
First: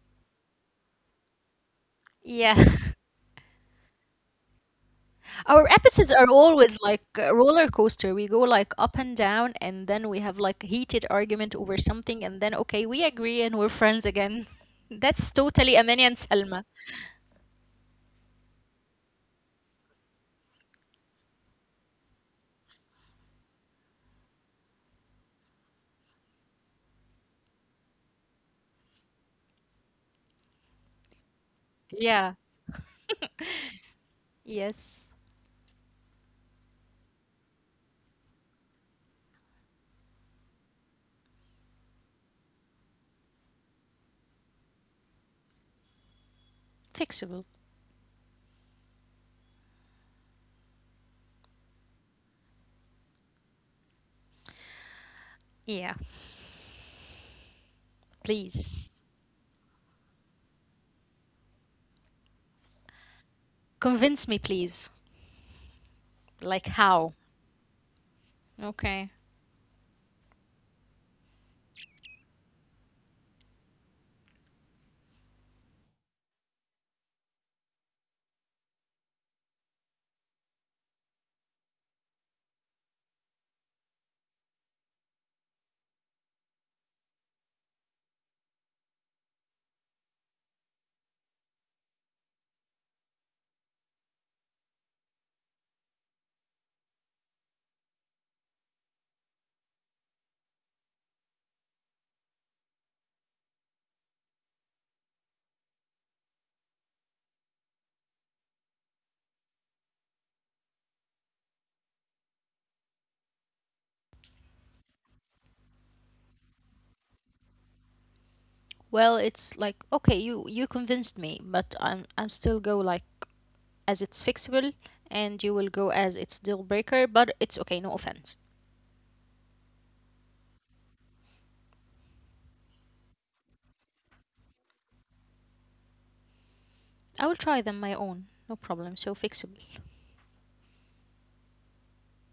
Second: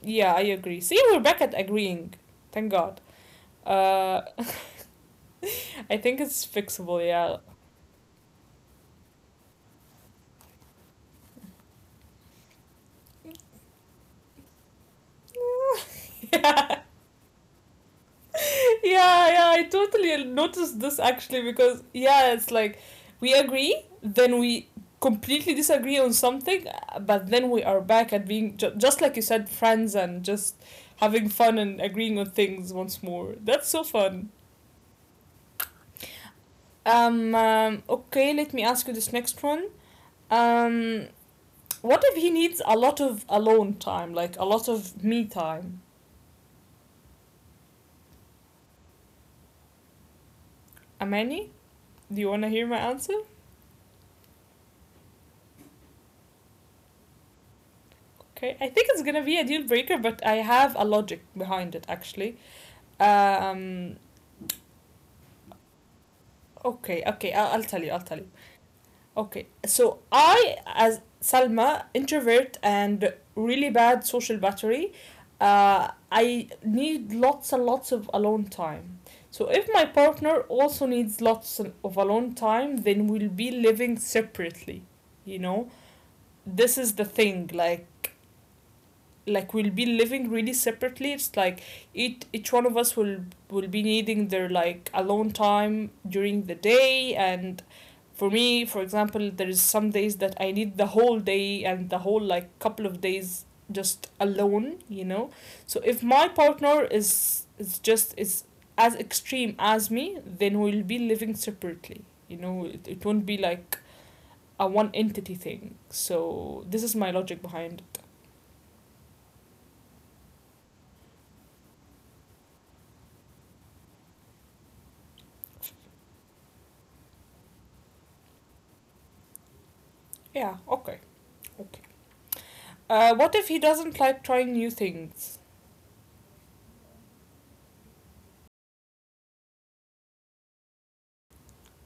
S1: Yeah, I agree. See, we're back at agreeing.
S2: Yeah.
S1: Thank God. Uh, <laughs>
S2: Our
S1: I
S2: episodes
S1: think
S2: are
S1: it's
S2: always like
S1: fixable,
S2: a
S1: yeah.
S2: roller coaster. We go like up and down, and then we have like heated argument over something, and then okay, we agree and we're friends again. <laughs> That's totally Amani and
S1: <laughs>
S2: Selma.
S1: yeah. Yeah, yeah, I totally noticed this actually, because, yeah, it's like we agree, then we completely disagree on something, but then we are back at being, just like you said, friends and just having fun and agreeing on
S2: Yeah.
S1: things once more. That's so fun.
S2: Yes.
S1: Okay, let me ask you this next one. Um, what if he needs a lot of alone time, like a lot of me time?
S2: Fixable.
S1: Amani, do you want to hear my answer?
S2: Yeah.
S1: Okay, I
S2: Please.
S1: think it's gonna be a deal breaker, but I have a logic behind it actually. Um,
S2: Convince me, please. Like,
S1: okay,
S2: how?
S1: okay, I'll tell you, I'll tell you.
S2: Okay.
S1: Okay, so I, as Salma, introvert and really bad social battery, I need lots and lots of alone time. So if my partner also needs lots of alone time, then we'll be living separately. You know, this is the thing. Like we'll be living really separately. It's like each one of us will be needing their, like, alone time during the day. And for me, for example, there is some days that I need the whole day and the whole, like, couple of days just alone, so if my partner is as extreme as me, then we'll be living separately. You know, it won't be like a one entity thing, so this is my logic behind.
S2: Well, it's like, okay, you convinced me, but I'm still go like as it's fixable, and you will go as it's deal breaker, but it's okay, no offense.
S1: Yeah, okay, okay. What if he doesn't like trying new things?
S2: I will try them my own. No problem. So fixable.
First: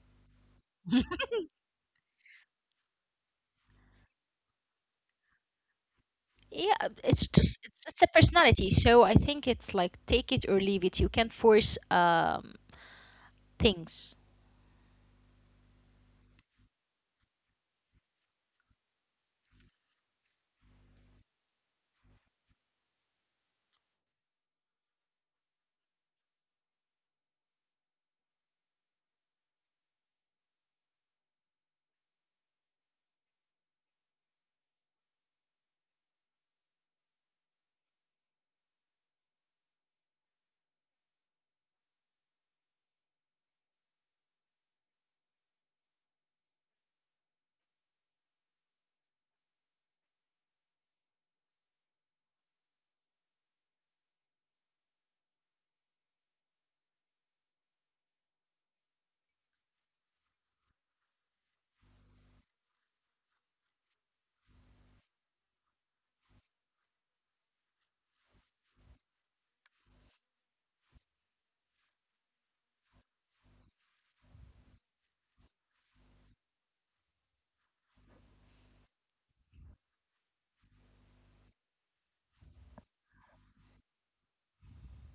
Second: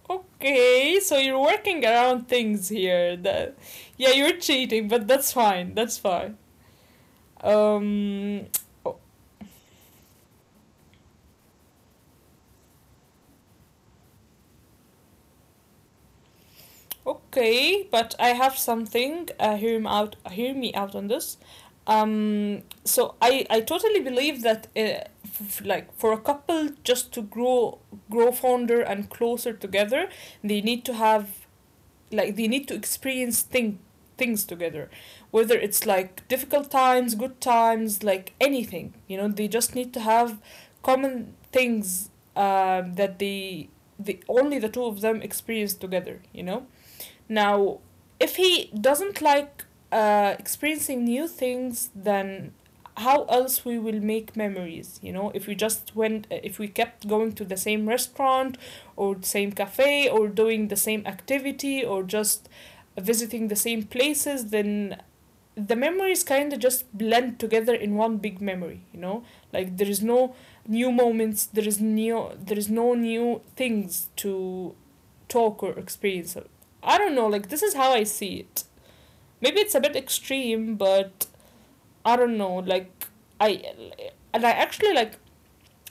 S1: Okay, so you're working around things here. That, yeah, you're cheating, but that's fine. That's fine.
S2: Yeah, it's a
S1: Um, o-
S2: personality. So I think it's like take it or leave it. You can't force things.
S1: okay, but I have something. Hear him out. Hear me out on this. So I totally believe that like for a couple just to grow fonder and closer together, they need to have, like, they need to experience things together, whether it's like difficult times, good times, like anything, you know, they just need to have common things, that they, the only the two of them, experience together, you know. Now, if he doesn't like experiencing new things, then how else we will make memories? You know, if we just went, if we kept going to the same restaurant or the same cafe or doing the same activity or just visiting the same places, then the memories kind of just blend together in one big memory. You know, like there is no new moments, there is new, there is no new things to talk or experience. I don't know, like this is how I see it. Maybe it's a bit extreme, but I don't know, like I I actually, like,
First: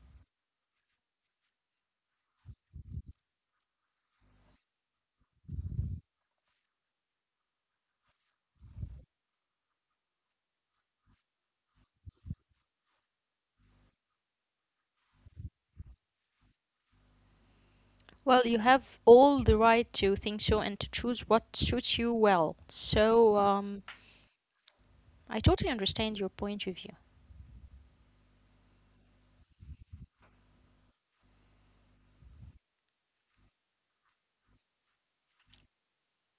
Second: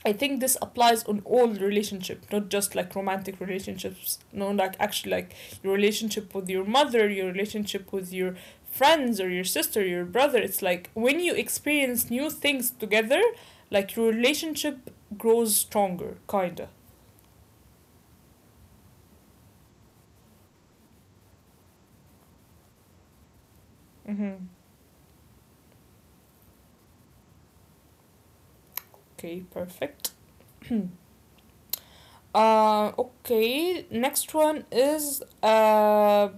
S1: I think this applies on all relationship, not just like romantic relationships. No, like actually like your relationship with your mother, your relationship with your friends or your sister, your brother. It's like when you experience new things together, like your relationship grows stronger, kinda.
S2: Well, you have all the right to think so and to choose what suits you well. So,
S1: Mm-hmm.
S2: I totally understand your point of view.
S1: Okay, perfect. Okay, next one is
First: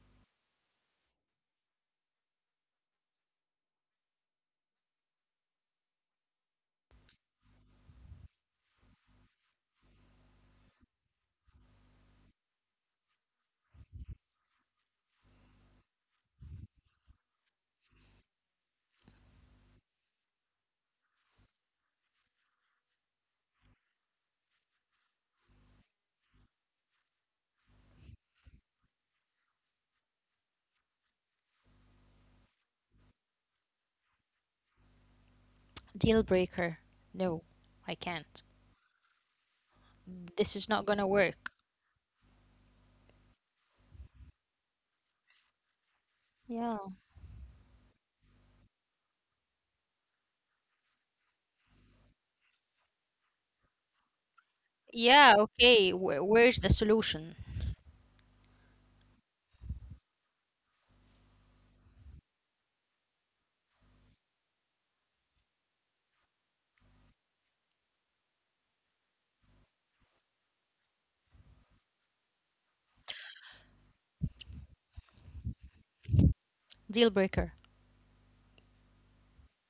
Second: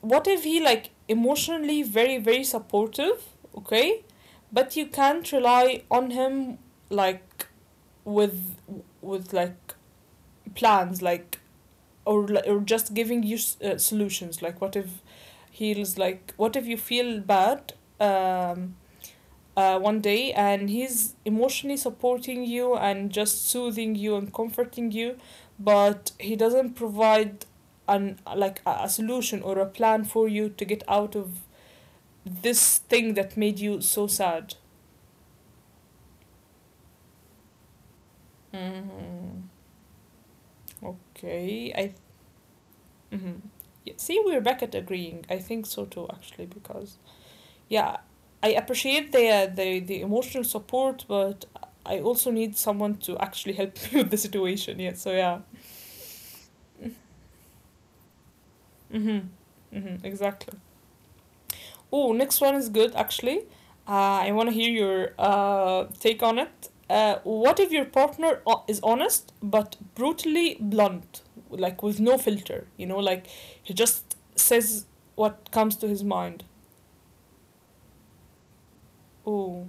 S1: what if he, like, emotionally very very supportive, okay, but you can't rely on him, like, with with like plans, like, or just giving you solutions, like what if he's like, what if you feel bad um one day and he's emotionally supporting you and just soothing you and comforting you, but he doesn't provide an like a solution or a plan for you to get out of this thing that made you so sad.
S2: Deal breaker. No, I can't.
S1: Mm-hmm.
S2: This is not gonna work.
S1: Okay, I, mhm, yeah. See, we're back at agreeing. I think so too actually
S2: Yeah.
S1: because yeah, I appreciate the the emotional support, but I also need someone to actually help <laughs> me with the situation. Yeah, so
S2: Yeah,
S1: yeah.
S2: okay. Where's the solution?
S1: Mm-hmm. Mm-hmm. Exactly. Oh, next one is good actually. I want to hear your take on it. What if your partner is honest but brutally blunt, like with no filter? You know, like he just says what comes to his mind.
S2: Deal breaker.
S1: Oh,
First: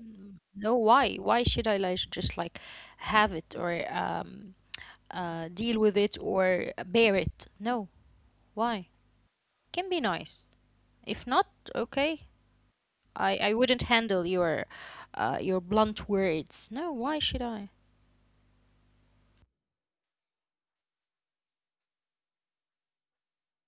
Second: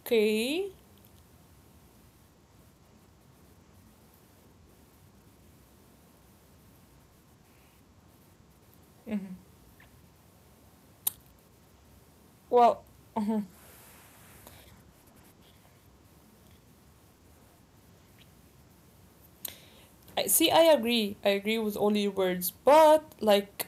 S2: Mm, no, why? Why should I like just like have it, or deal with it, or bear it? No, why?
S1: Mm-hmm.
S2: Can be nice. If not, okay.
S1: Well,
S2: I wouldn't handle your blunt words. No, why should I?
S1: I see. I agree. I agree with all your words, but like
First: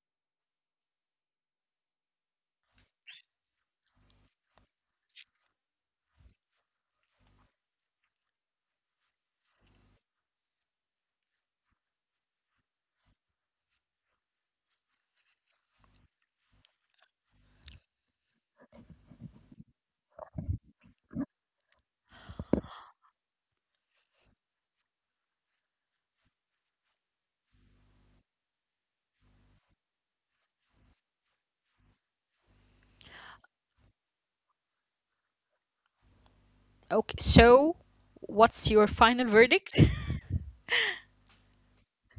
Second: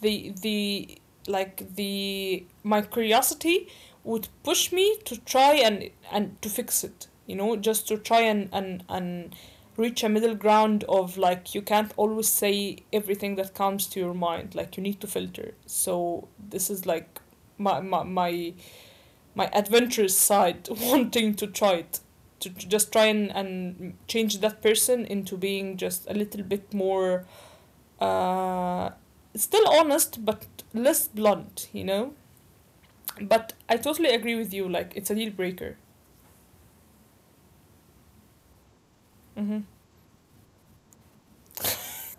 S1: the like the my curiosity would push me to try and to fix it. You know, just to try and reach a middle ground of, like, you can't always say everything that comes to your mind. Like, you need to filter. So this is like my my my my adventurous side <laughs> wanting to try it to, just try and change that person into being just a little bit more, uh, still honest but less blunt, you know. But I totally agree with you, like it's a deal breaker.
S2: Okay, so what's your final
S1: Hmm.
S2: verdict? <laughs>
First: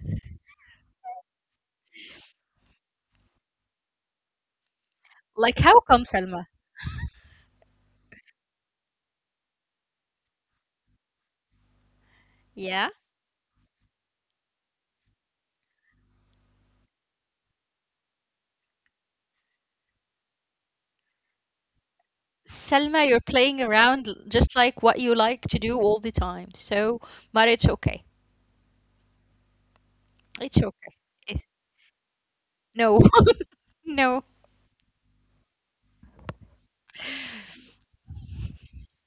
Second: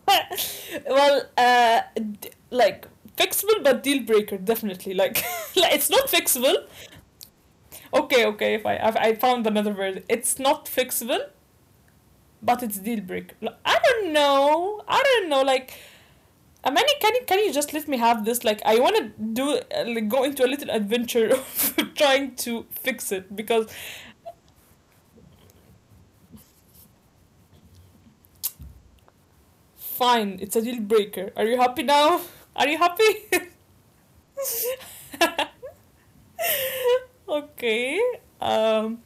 S1: <laughs> Well, like fixable but deal breaker, definitely. Like, <laughs>
S2: Like,
S1: like
S2: how
S1: it's
S2: come,
S1: not
S2: Selma?
S1: fixable. Okay, okay, if I found another word, it's not fixable but it's
S2: Yeah.
S1: deal breaker. Like, I don't know, like, Amani, can you just let me have this? Like, I want to do, like, go into a little adventure of <laughs> trying to
S2: Selma,
S1: fix
S2: you're
S1: it
S2: playing
S1: because
S2: around just like what you like to do all the time. So, but it's okay.
S1: fine, it's
S2: It's
S1: a deal
S2: okay.
S1: breaker.
S2: It-
S1: Are you happy now? Are you
S2: No.
S1: happy?
S2: <laughs> No.
S1: <laughs> Okay. Um.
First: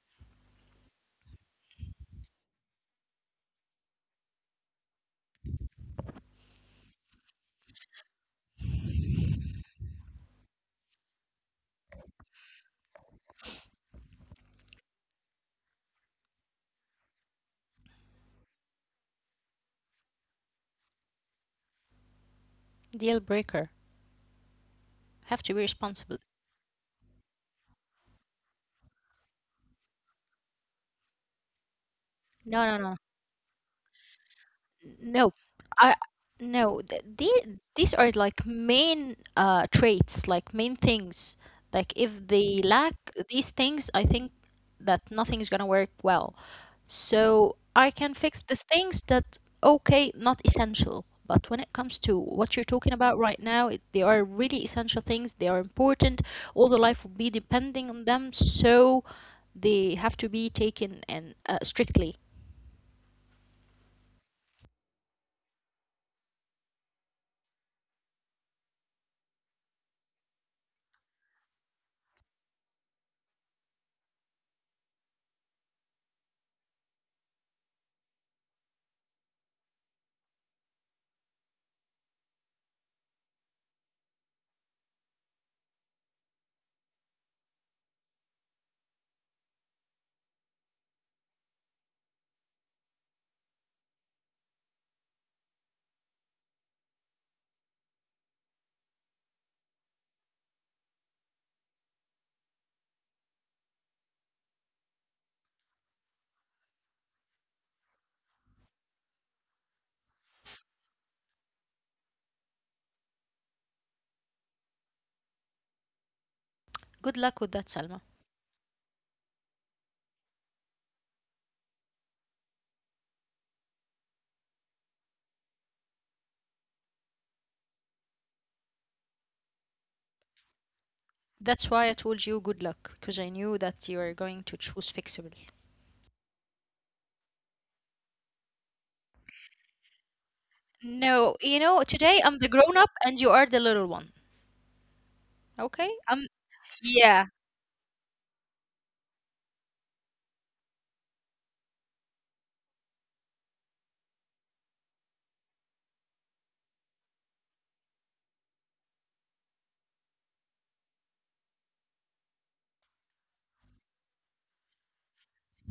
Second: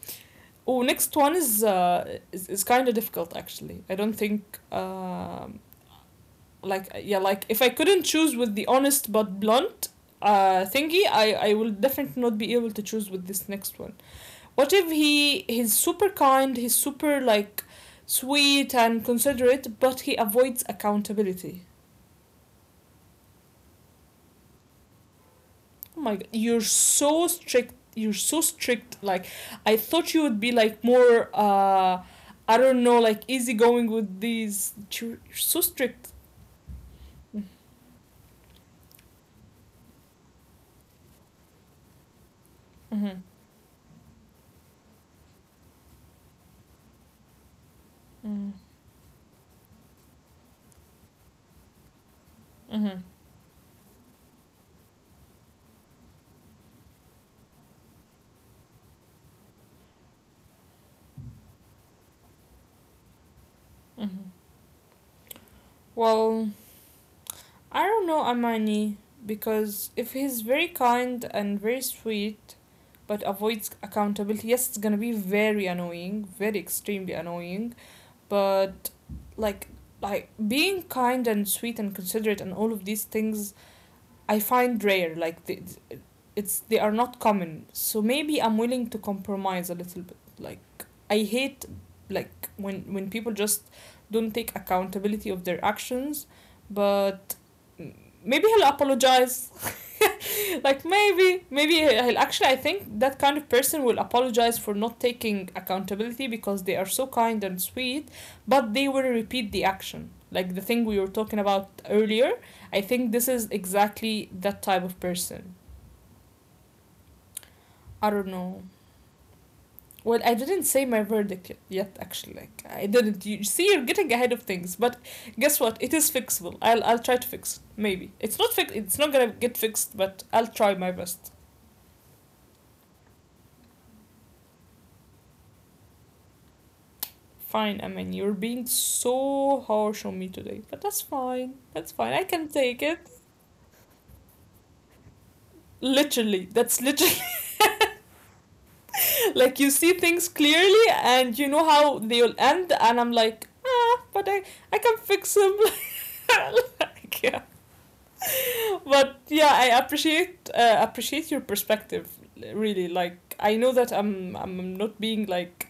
S1: Oh, next one is is kind of difficult actually. I don't think um, like yeah, like if I couldn't choose with the honest but blunt thingy, I will definitely not be able to choose with this next one. What if he's super kind, he's super like sweet and considerate, but he avoids accountability?
S2: Deal breaker. Have to be
S1: Oh my
S2: responsible.
S1: god, you're so strict. You're so strict. Like I thought you would be like more. Uh, I
S2: No, no,
S1: don't
S2: no.
S1: know, like easygoing with these.
S2: No,
S1: You're so
S2: I
S1: strict.
S2: no. These are like main traits, like main things. Like if they lack
S1: Mm-hmm.
S2: these things, I think that nothing's gonna work well. So I can fix
S1: Mm-hmm.
S2: the things that, okay, not essential. But when it comes to what you're talking
S1: Mm-hmm.
S2: about right now, they are really essential things. They are important. All the life will be depending on them, so they have to be taken and strictly.
S1: Mm-hmm. Well, I don't know Amani, because if he's very kind and very sweet but avoids accountability, yes, it's gonna be very annoying, very extremely annoying. But like like being kind and sweet and considerate and all of these things, I find rare. Like the, it's they are not common. So maybe I'm willing to compromise a little bit. Like, I hate, like when people just don't take accountability of their actions, but maybe he'll apologize. <laughs> Like, maybe he'll actually, I think that kind of person will apologize for not taking accountability because they are so kind and sweet, but they will repeat the action. Like the thing we were talking about earlier, I think this is exactly that type of person.
S2: Good luck with that, Salma.
S1: I don't know. Well, I didn't say my verdict yet. Actually, like I didn't. You see, you're getting ahead of things. But guess what? It is fixable. I'll try to fix. It. Maybe it's not fix. It's not gonna get fixed. But I'll try my best.
S2: That's why I told you good luck, because I knew that you are going to choose fixable.
S1: Fine, I mean you're being so harsh on me today, but that's
S2: No,
S1: fine. That's fine.
S2: today
S1: I
S2: I'm
S1: can
S2: the grown
S1: take
S2: up
S1: it.
S2: and you are the little one. Okay?
S1: Literally, that's literally
S2: Yeah.
S1: <laughs> like you see things clearly and you know how they'll end, and I'm like, but I can fix them. <laughs> Like <laughs> but yeah, I appreciate appreciate your perspective. Really, like I know that I'm not being like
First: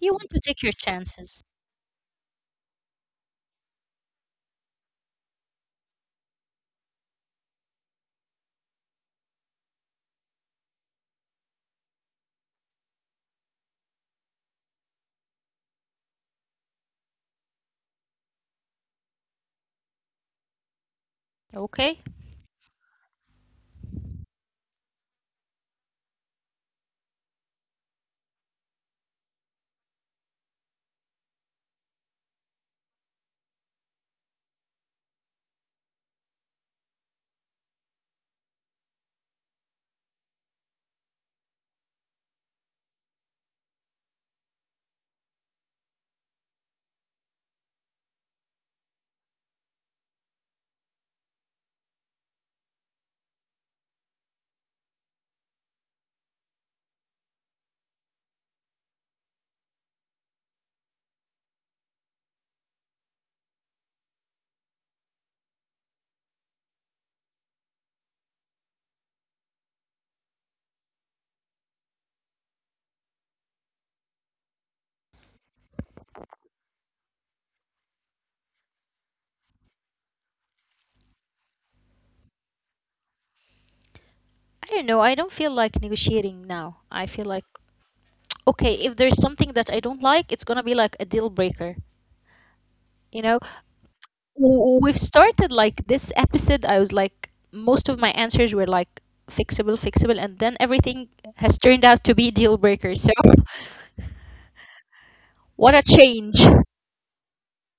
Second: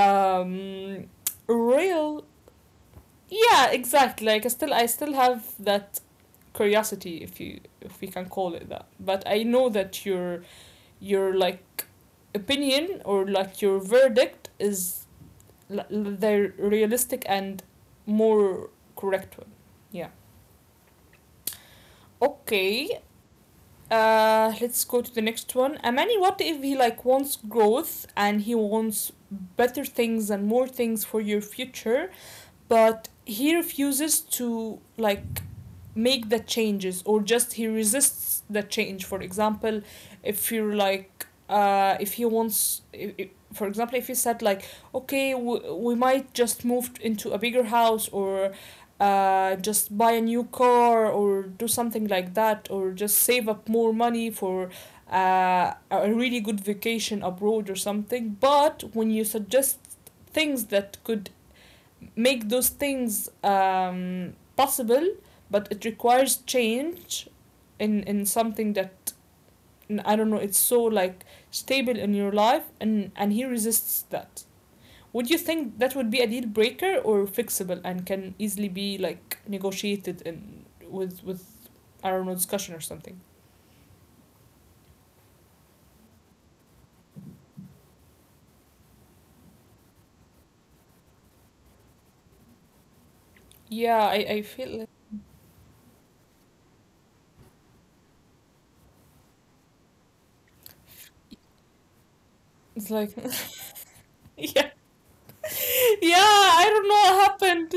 S2: You want to take your chances.
S1: real. Yeah, exactly. Like I still have that curiosity, if you if we can call it that. But I know that your like opinion or like your verdict is the realistic and more correct one. Yeah.
S2: Okay?
S1: Okay, let's go to the next one. Amani, what if he, like, wants growth and he wants better things and more things for your future, but he refuses to like make the changes, or just he resists the change. For example, if you're like, if he wants, I for example, if he said like, okay, we might just move into a bigger house or just buy a new car or do something like that, or just save up more money for a really good vacation abroad or something. But when you suggest things that could make those things, possible, but it requires change in something that, I, don't know, it's so like stable in your life, and he resists that. Would you think that would be a deal breaker or fixable and can easily be like negotiated in with I don't know, discussion or something?
S2: I don't know. I don't feel like negotiating now. I feel like, okay, if there's something that I don't like, it's gonna be like a deal breaker. You know?
S1: Yeah, I feel like,
S2: We've started like this episode, I was like most of my answers were like fixable, fixable, and then everything has turned out to be deal
S1: it's
S2: breakers. So,
S1: like <laughs> yeah.
S2: <laughs> what a
S1: Yeah,
S2: change.
S1: I don't know what happened.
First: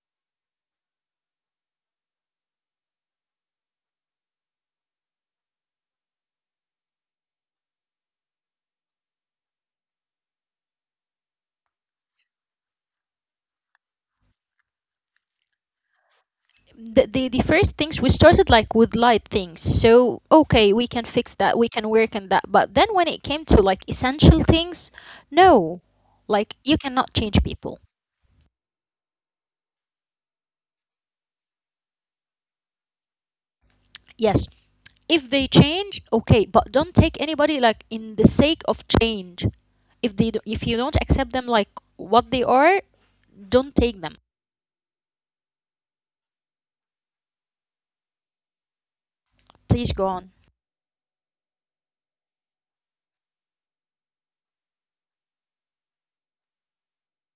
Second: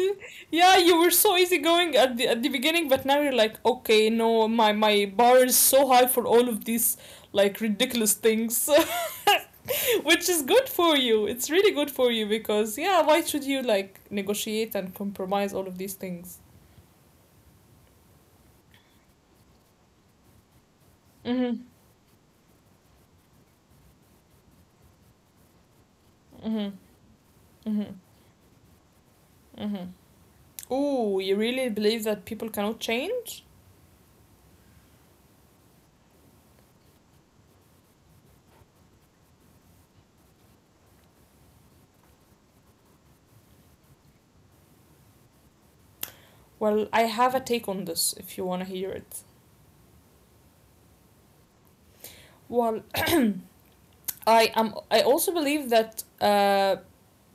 S1: Yeah, you were so easygoing at the beginning, but now you're like, okay, no, my bar is so high for all of these, like, ridiculous things, <laughs> which is good for you. It's really good for you, because yeah, why should you like negotiate and compromise all of these things?
S2: The first things we started like with light things, so okay, we can fix that,
S1: Mhm.
S2: we can work on that. But then when it came to like essential things, no, like,
S1: Mhm.
S2: you cannot change people.
S1: Mhm. Mhm. Ooh, you really believe that people cannot change?
S2: Yes, if they change, okay, but don't take anybody like in the sake of change. If they do, if you don't accept them like what they are, don't take them.
S1: Well, I have a take on this if you want to hear it.
S2: Please go on.
S1: Well, I am. I also believe that,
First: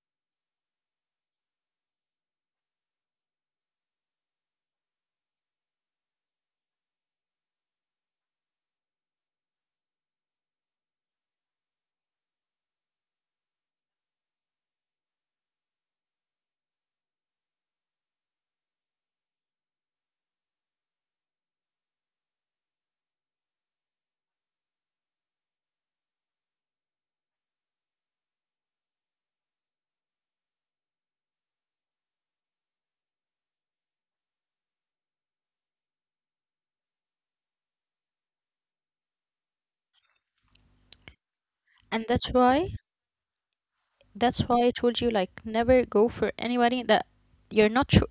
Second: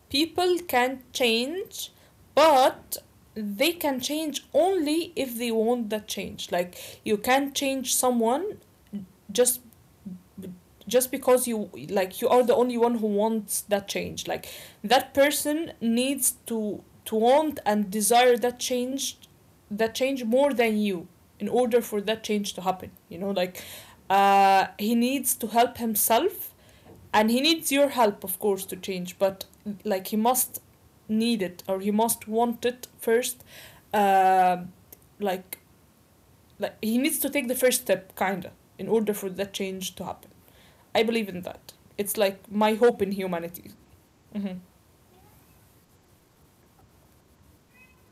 S1: people can change, but they can change only if they want that change. Like, you can't change someone just just because you, like, you are the only one who wants that change. Like, that person needs to want and desire that change, more than you in order for that change to happen. You know, like he needs to help himself and he needs your help, of course, to change, but like he must need it or he must want it first. uh, like like he needs to take the first step, kinda, in order for that change to happen. I believe in that.
S2: And
S1: It's
S2: that's
S1: like
S2: why
S1: my hope in humanity.
S2: that's
S1: Mm-hmm.
S2: why I told you, like, never go for anybody that you're not sure,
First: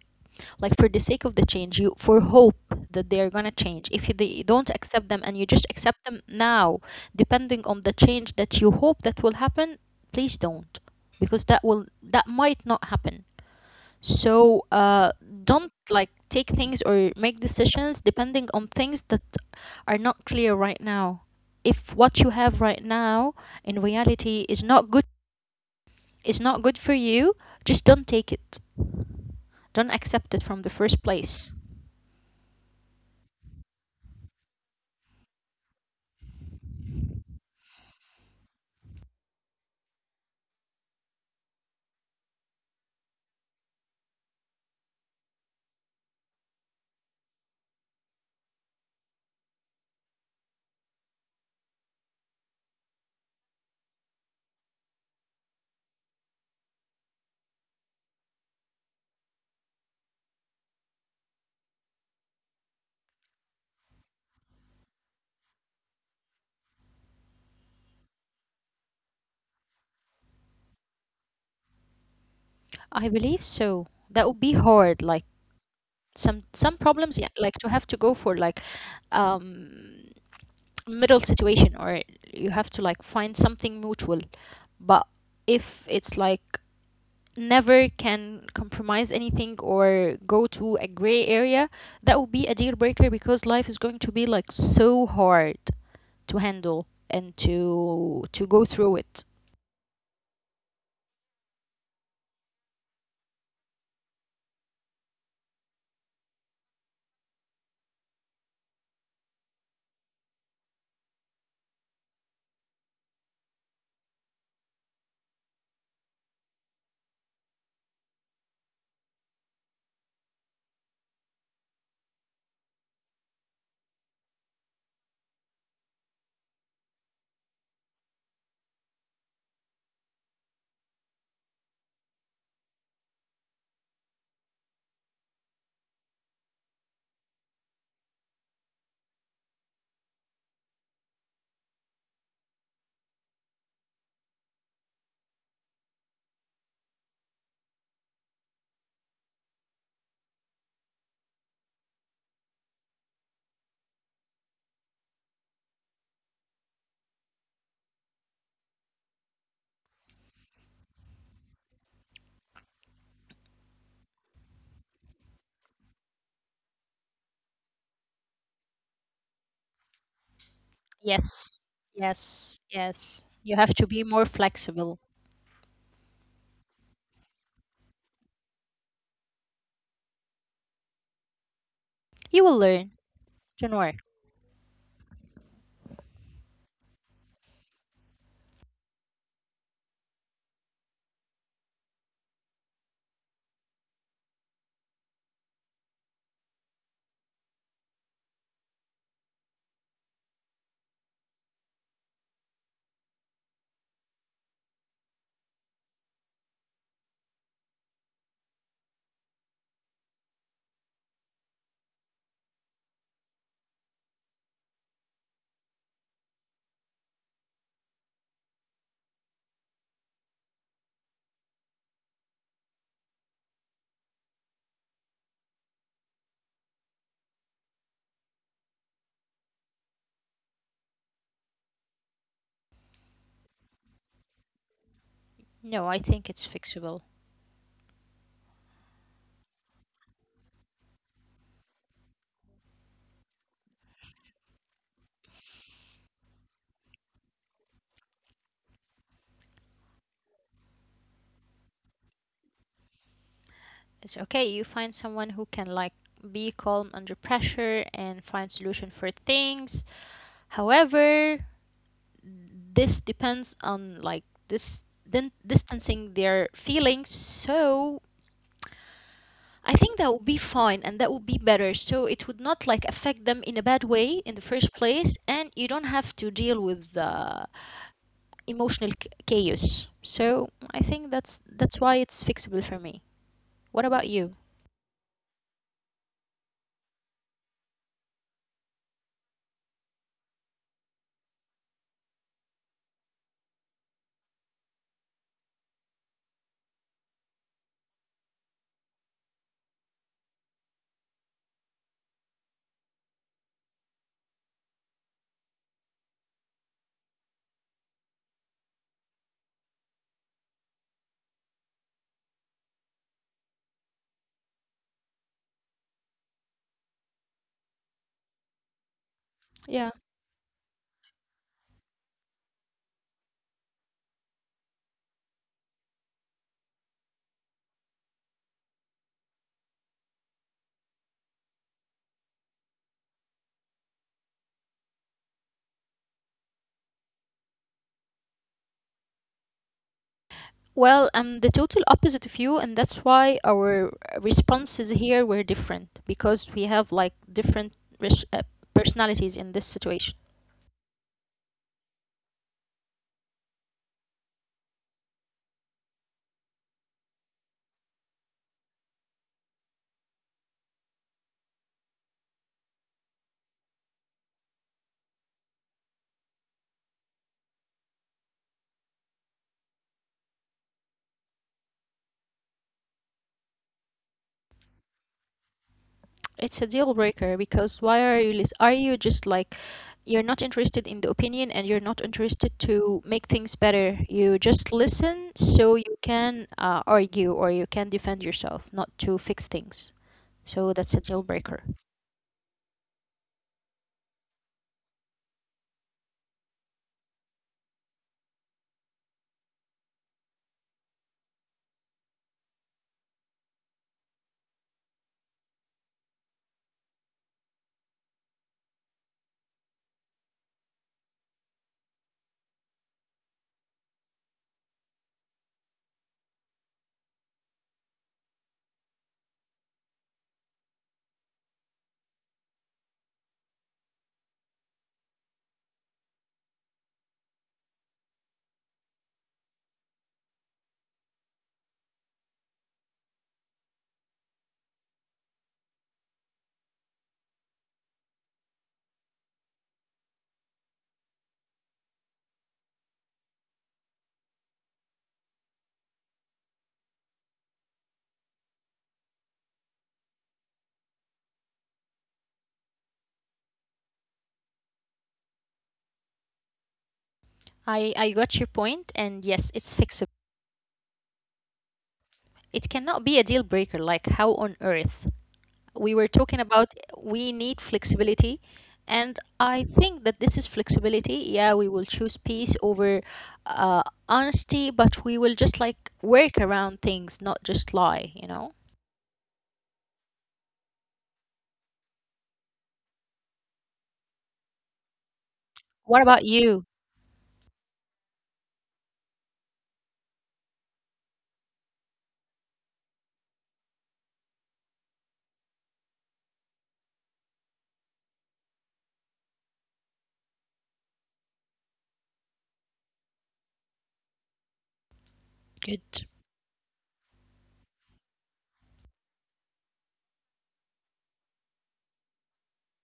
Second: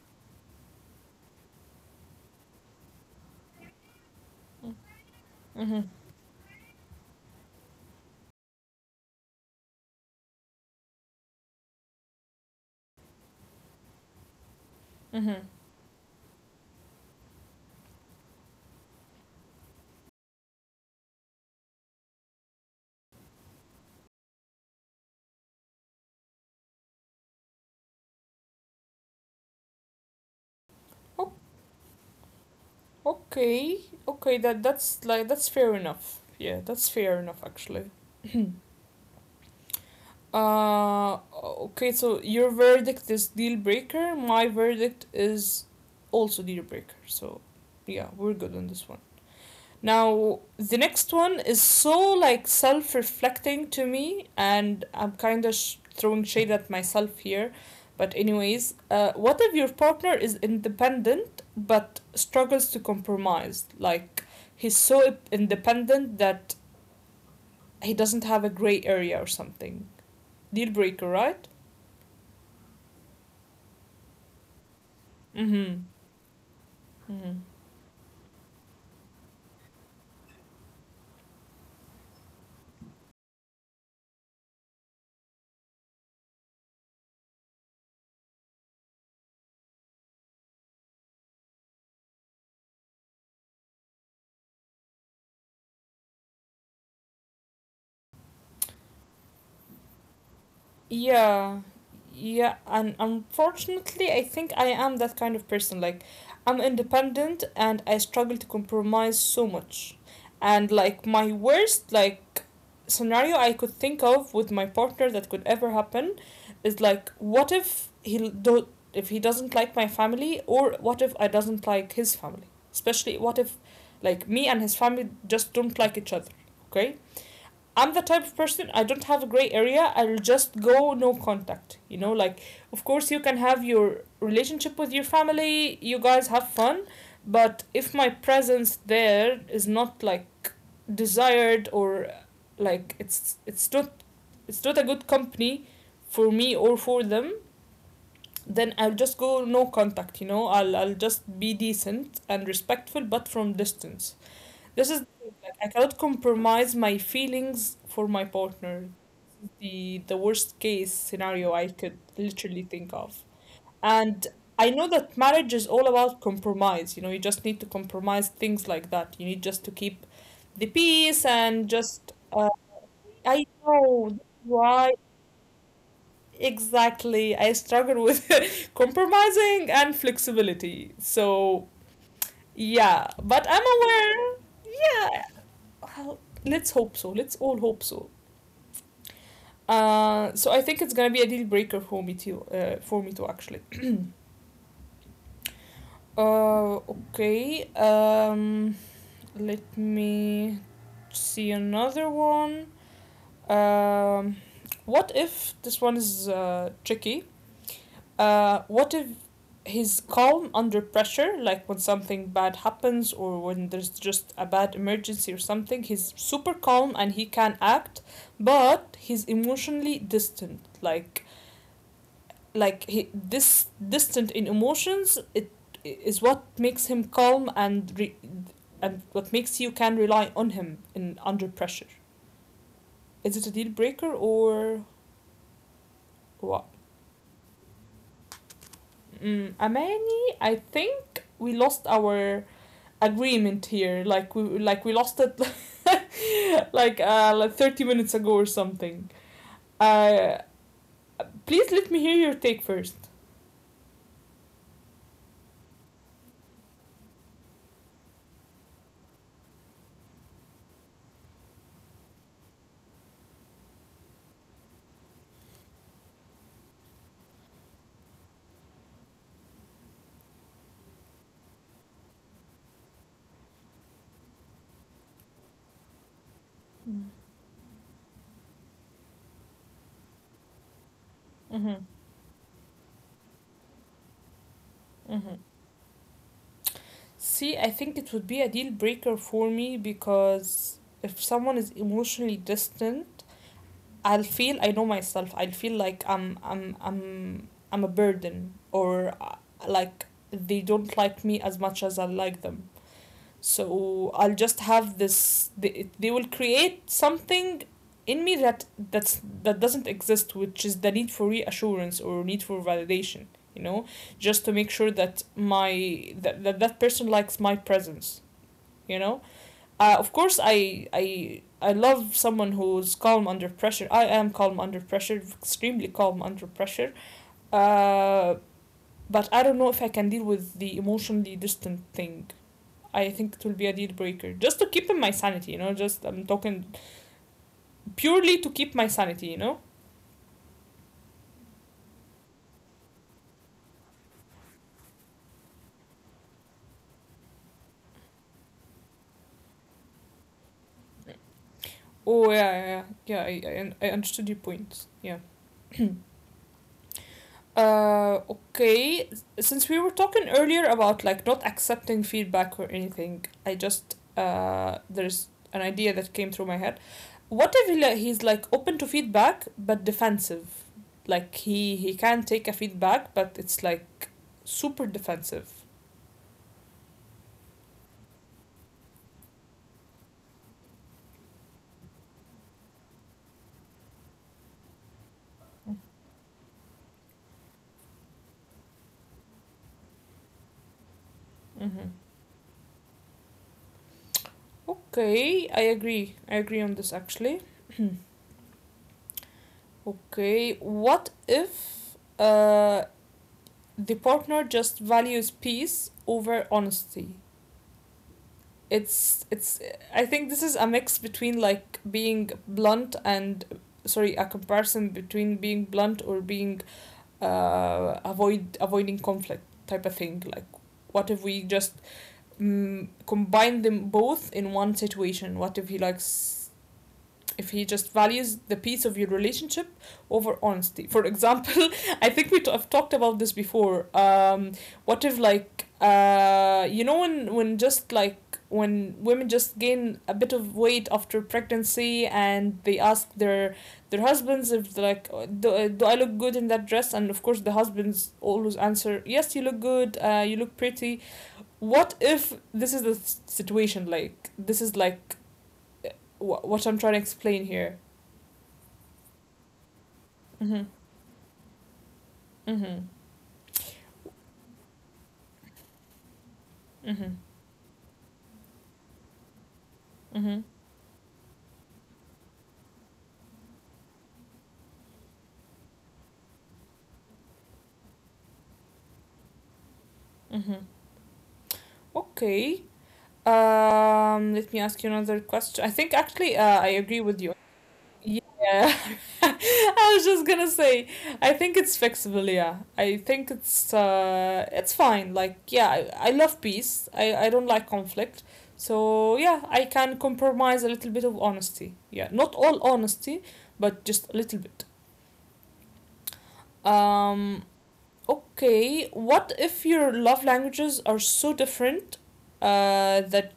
S2: like, for the sake of the change, you for hope that they're gonna change. If you they don't accept them and you just
S1: Mm-hmm.
S2: accept them now, depending on the change that you hope that will happen. Please don't, because that might not happen. So, don't like take things or make decisions depending on things that are not clear right now. If what you have right now in reality is not good, is not good for you, just don't take it. Don't accept it from the first
S1: Oh,
S2: place.
S1: okay, okay, that's like that's fair enough, yeah, that's fair enough actually. Okay, so your verdict is deal breaker. My verdict is also deal breaker. So, yeah, we're good on this one. Now, the next one is so like self reflecting to me, and I'm kind of throwing shade at myself here. But anyways, what if your partner is independent but struggles to compromise? Like, he's so independent that he doesn't have a gray area or something. Deal breaker, right?
S2: I believe so. That would be hard. Like,
S1: Mm-hmm.
S2: some problems, yeah, like to have to go for like um middle situation, or you have to like find something mutual. But if it's like never can compromise anything or go to a gray area, that would be a deal breaker, because life is going to be like so hard to handle and to go through it.
S1: Yeah. Yeah, and unfortunately, I think I am that kind of person. Like, I'm independent and I struggle to compromise so much. And like my worst like scenario I could think of with my partner that could ever happen is like what if he doesn't like my family, or what if I doesn't like his family? Especially what if like me and his family just don't like each other, okay? I'm the type of person, I don't have a gray area. I'll just go no contact. You know, like of course you can have your relationship with your family. You guys have fun, but if my presence there is not like desired, or like it's it's not a good company for me or for them, then I'll just go no contact. You know, I'll just be decent and respectful, but from distance. This is like I cannot compromise my feelings for my partner. The worst case scenario I could literally think of. And I know that marriage is all about compromise. You know, you just need to compromise things like that. You need just to keep the peace
S2: Yes.
S1: and just
S2: Yes. Yes.
S1: I
S2: You have to be
S1: know
S2: more
S1: why
S2: flexible.
S1: exactly I struggle with <laughs> compromising and flexibility. So
S2: You will learn.
S1: yeah, but I'm
S2: Don't worry.
S1: aware. Yeah. Well, let's hope so. Let's all hope so. So I think it's gonna be a deal breaker for me too. For me too, actually. Okay. Let me see another one. Um, what if this one is tricky? What if he's calm under pressure, like when something bad happens, or when there's just a bad emergency or something? He's super calm and he can act, but he's emotionally distant. Like he this distant in emotions. It is what makes him calm and and what makes you can rely on him in under pressure. Is it a deal breaker or
S2: No, I think it's
S1: what?
S2: fixable.
S1: Mm, Amani, I think we lost our agreement here. Like we lost it <laughs> like 30 minutes ago or something. Uh, Please let me hear your take first.
S2: It's okay. You find someone who can like be calm under pressure and find solution for things. However, this depends on like this then distancing their feelings. So I think that would be fine, and that would be better. So it would not like affect them in a bad way in the first place, and you don't have to deal with the emotional chaos. So I think that's
S1: Mm-hmm.
S2: why it's fixable for me. What about you?
S1: Mm-hmm. See, I think it would be a deal breaker for me because if someone is emotionally distant, I'll feel, I know myself. I'll feel like I'm a burden, or like they don't like me as much as I like them. So I'll just have this, they will create something in me that that doesn't exist, which is the need for reassurance or need for validation, you know, just to make sure that that person likes my presence, you know.
S2: Yeah.
S1: Of course I love someone who's calm under pressure. I am calm under pressure, extremely calm under pressure. uh, but I don't know if I can deal with the emotionally distant thing. I think it will be a deal breaker just to keep in my sanity, you know. Just I'm talking purely to keep my sanity, you know.
S2: Well, I'm the total opposite of you, and that's why our responses here were different, because we have like different res- uh, personalities in this situation.
S1: Oh yeah, yeah, yeah. Yeah, I understood your point. Yeah. Okay. Since we were talking earlier about like not accepting feedback or anything, I just there's an idea that came through my head. What if he's like open to feedback but defensive? Like he can take a feedback, but it's like super defensive.
S2: It's a deal breaker, because why are you are you just like, you're not interested in the opinion, and you're not interested to make things better. You just listen so you can argue or you can defend yourself, not to fix things. So that's a deal breaker.
S1: Mm-hmm. Okay, I agree. I agree on this actually. Okay, what if the partner just values peace over honesty? It's it's. I think this is a mix between like being blunt and, sorry, a comparison between being blunt or being avoiding conflict type of thing. Like, what if we just, mm, combine them both in one situation? What if he likes, if he just values the peace of your relationship over honesty? For example, <laughs> I think we have talked about this before. What if like you know, when just like when women just gain a bit of weight after pregnancy and they ask their husbands if like do I look good in that dress, and of course the husbands always answer yes, you look good, you look pretty. What if this is the situation, like this is like what I'm trying to explain here?
S2: I got your point, and yes, it's
S1: Mhm.
S2: fixable.
S1: Mhm.
S2: It cannot be a deal breaker. Like, how on earth? We were
S1: Mhm.
S2: talking about we need flexibility. And I
S1: Mhm.
S2: think that this is flexibility. Yeah, we will choose peace over honesty, but we will just like work around things, not just lie, you know?
S1: Mhm. Okay. Let me ask you another question. I think actually, I
S2: What about
S1: agree with
S2: you?
S1: you. Yeah. <laughs> I was just gonna say, I think it's fixable, yeah. I think it's fine. Like, yeah, I love peace. I don't like conflict. So, yeah, I can compromise a little bit of honesty. Yeah, not all honesty, but just a little bit.
S2: Good.
S1: Um, Okay, what if your love languages are so different, that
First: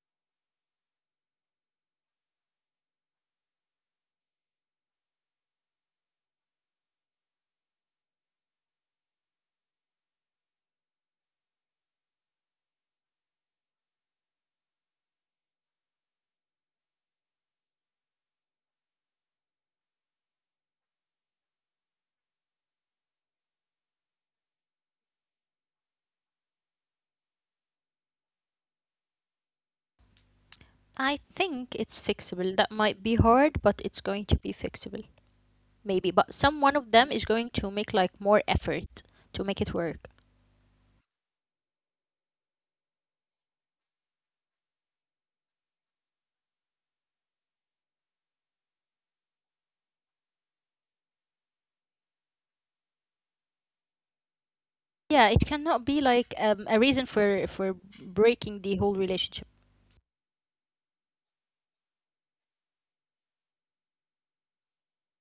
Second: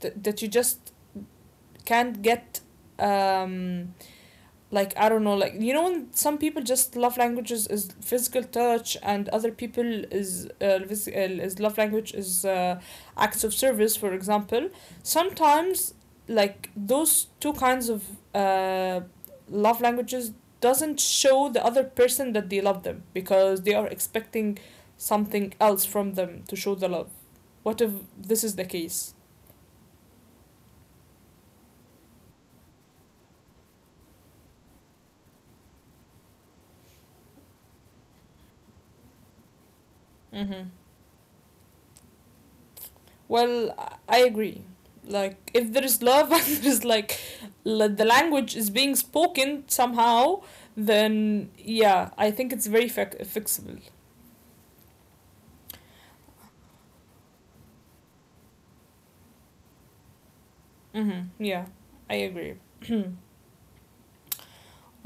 S1: that you just can't get, um, like I don't know, like you know, when some people just love languages is physical touch, and other people is is love language is acts of service, for example. Sometimes, like those two kinds of uh, love languages doesn't show the other person that they love them because they are expecting something else from them to show the love. What if this is the case?
S2: I think it's fixable. That might be hard, but it's going to be fixable. Maybe. But some one of them is going to make like more effort to make it work.
S1: Mm-hmm. Well, I agree. Like, if there is love <laughs> and there is like the language is being spoken somehow, then yeah, I think it's very fixable.
S2: Yeah, it cannot be like a reason for breaking the whole relationship.
S1: Mm-hmm. Yeah, I agree. <clears throat>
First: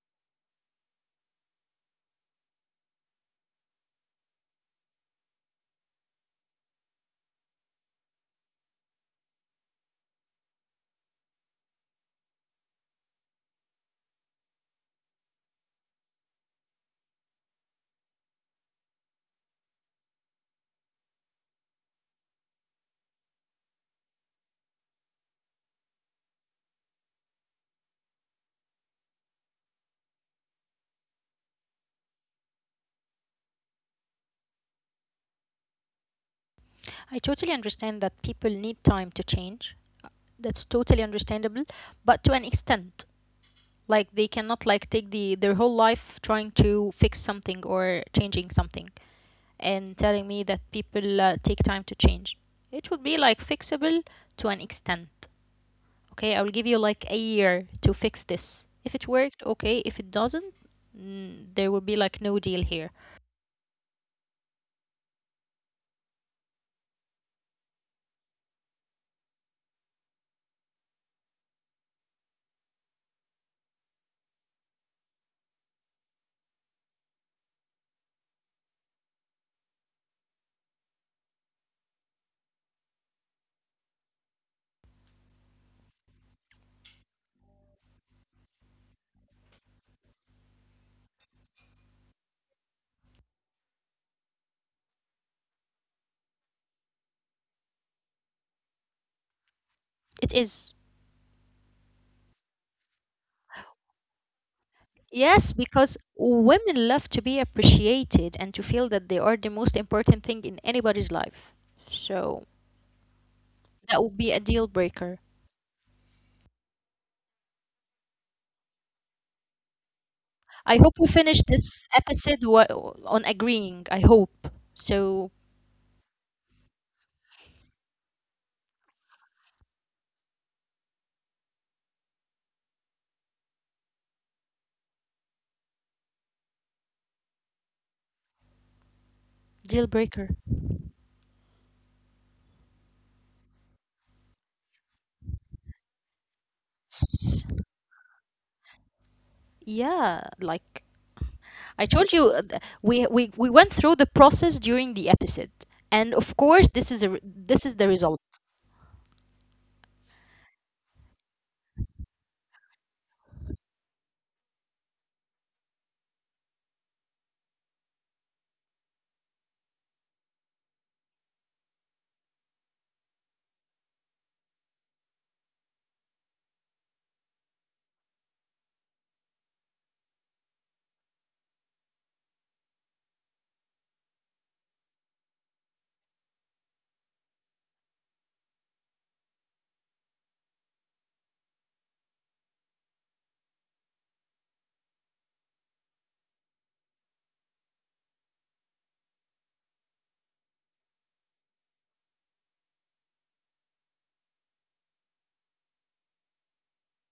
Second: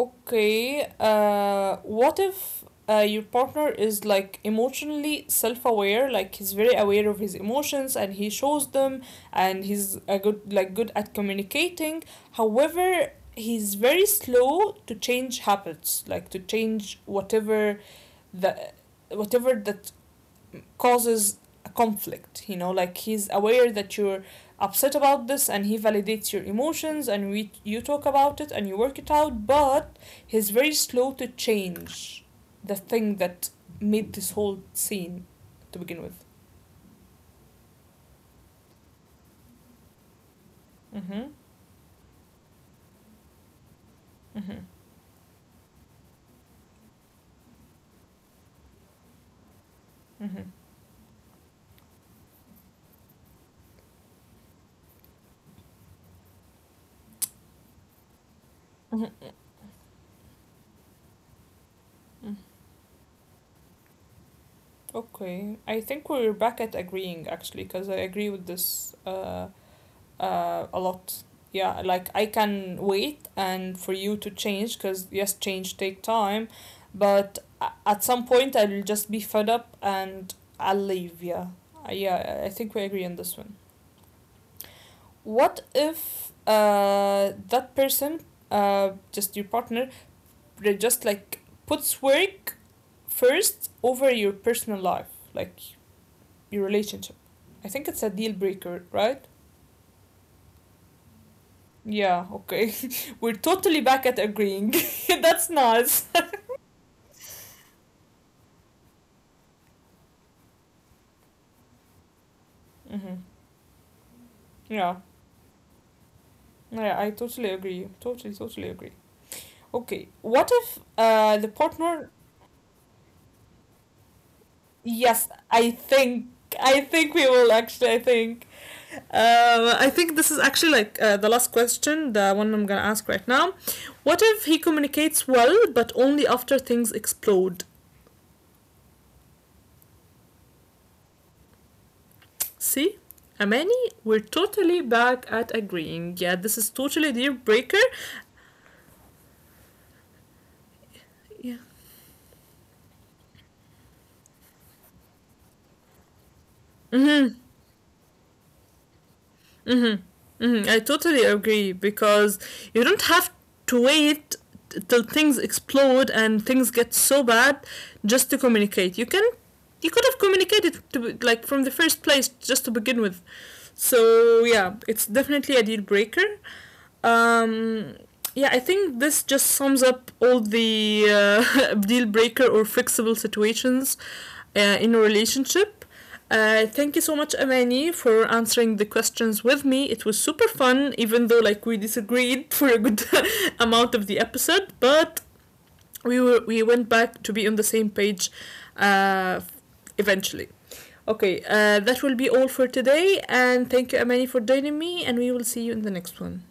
S1: Okay, what if your partner is like emotionally self aware, like he's very aware of his emotions and he shows them, and he's a good like good at communicating. However, he's very slow to change habits, like to change whatever the whatever that causes a conflict. You know, like he's aware that you're upset about this, and he validates your emotions, and we you talk about it and you work it out, but he's very slow to change the thing that made this whole scene to begin with.
S2: I totally understand that people need time to change. That's totally
S1: Mm-hmm.
S2: understandable, but to an extent. Like, they
S1: Mm-hmm.
S2: cannot like take their whole life trying to fix something or changing something and telling me
S1: Mm-hmm.
S2: that people take time to change. It would be like fixable to an extent. Okay, I'll give you like a year to fix this. If it worked, okay. If it doesn't, there will be like no deal here.
S1: Okay, I think we're back at agreeing, actually, because I agree with this a lot. Yeah, like I can wait and for you to change, because yes, change take time, but at some point I'll just be fed up and I'll leave. Yeah. Yeah, I think we agree on this one. What if that person, just your partner, they just like puts work first over your personal life, like your relationship? I think it's a deal breaker, right?
S2: It is.
S1: Yeah, okay. <laughs> We're totally back at agreeing. <laughs>
S2: Yes,
S1: That's
S2: because
S1: nice.
S2: women love to be appreciated and to feel that they are the most important thing in anybody's life. So
S1: Mm-hmm.
S2: that would be a deal breaker.
S1: Yeah. Yeah, I totally agree. Totally, totally agree. Okay,
S2: I
S1: what
S2: hope we
S1: if
S2: finish
S1: the
S2: this episode
S1: partner.
S2: on agreeing. I hope. So,
S1: Yes, I think. I think we will actually. I think. I think this is actually like the last question, the one I'm gonna ask right now. What if he communicates well, but only after things explode?
S2: deal breaker.
S1: See? Amani, we're totally back at agreeing. Yeah, this is
S2: S-
S1: totally a deal breaker.
S2: Yeah, like I
S1: Yeah.
S2: told you, we went through the process during the episode. And of course, this is the
S1: Mm-hmm.
S2: result.
S1: Mm-hmm. Mm-hmm. I totally agree because you don't have to wait till things explode and things get so bad just to communicate. You can, you could have communicated to like from the first place just to begin with. So yeah, it's definitely a deal breaker. Um, yeah, I think this just sums up all the <laughs> deal breaker or fixable situations in a relationship. Thank you so much, Amani, for answering the questions with me. It was super fun, even though like we disagreed <laughs> for a good <laughs> amount of the episode, but we went back to be on the same page, uh, eventually. Okay, that will be all for today, and thank you, Amani, for joining me, and we will see you in the next one.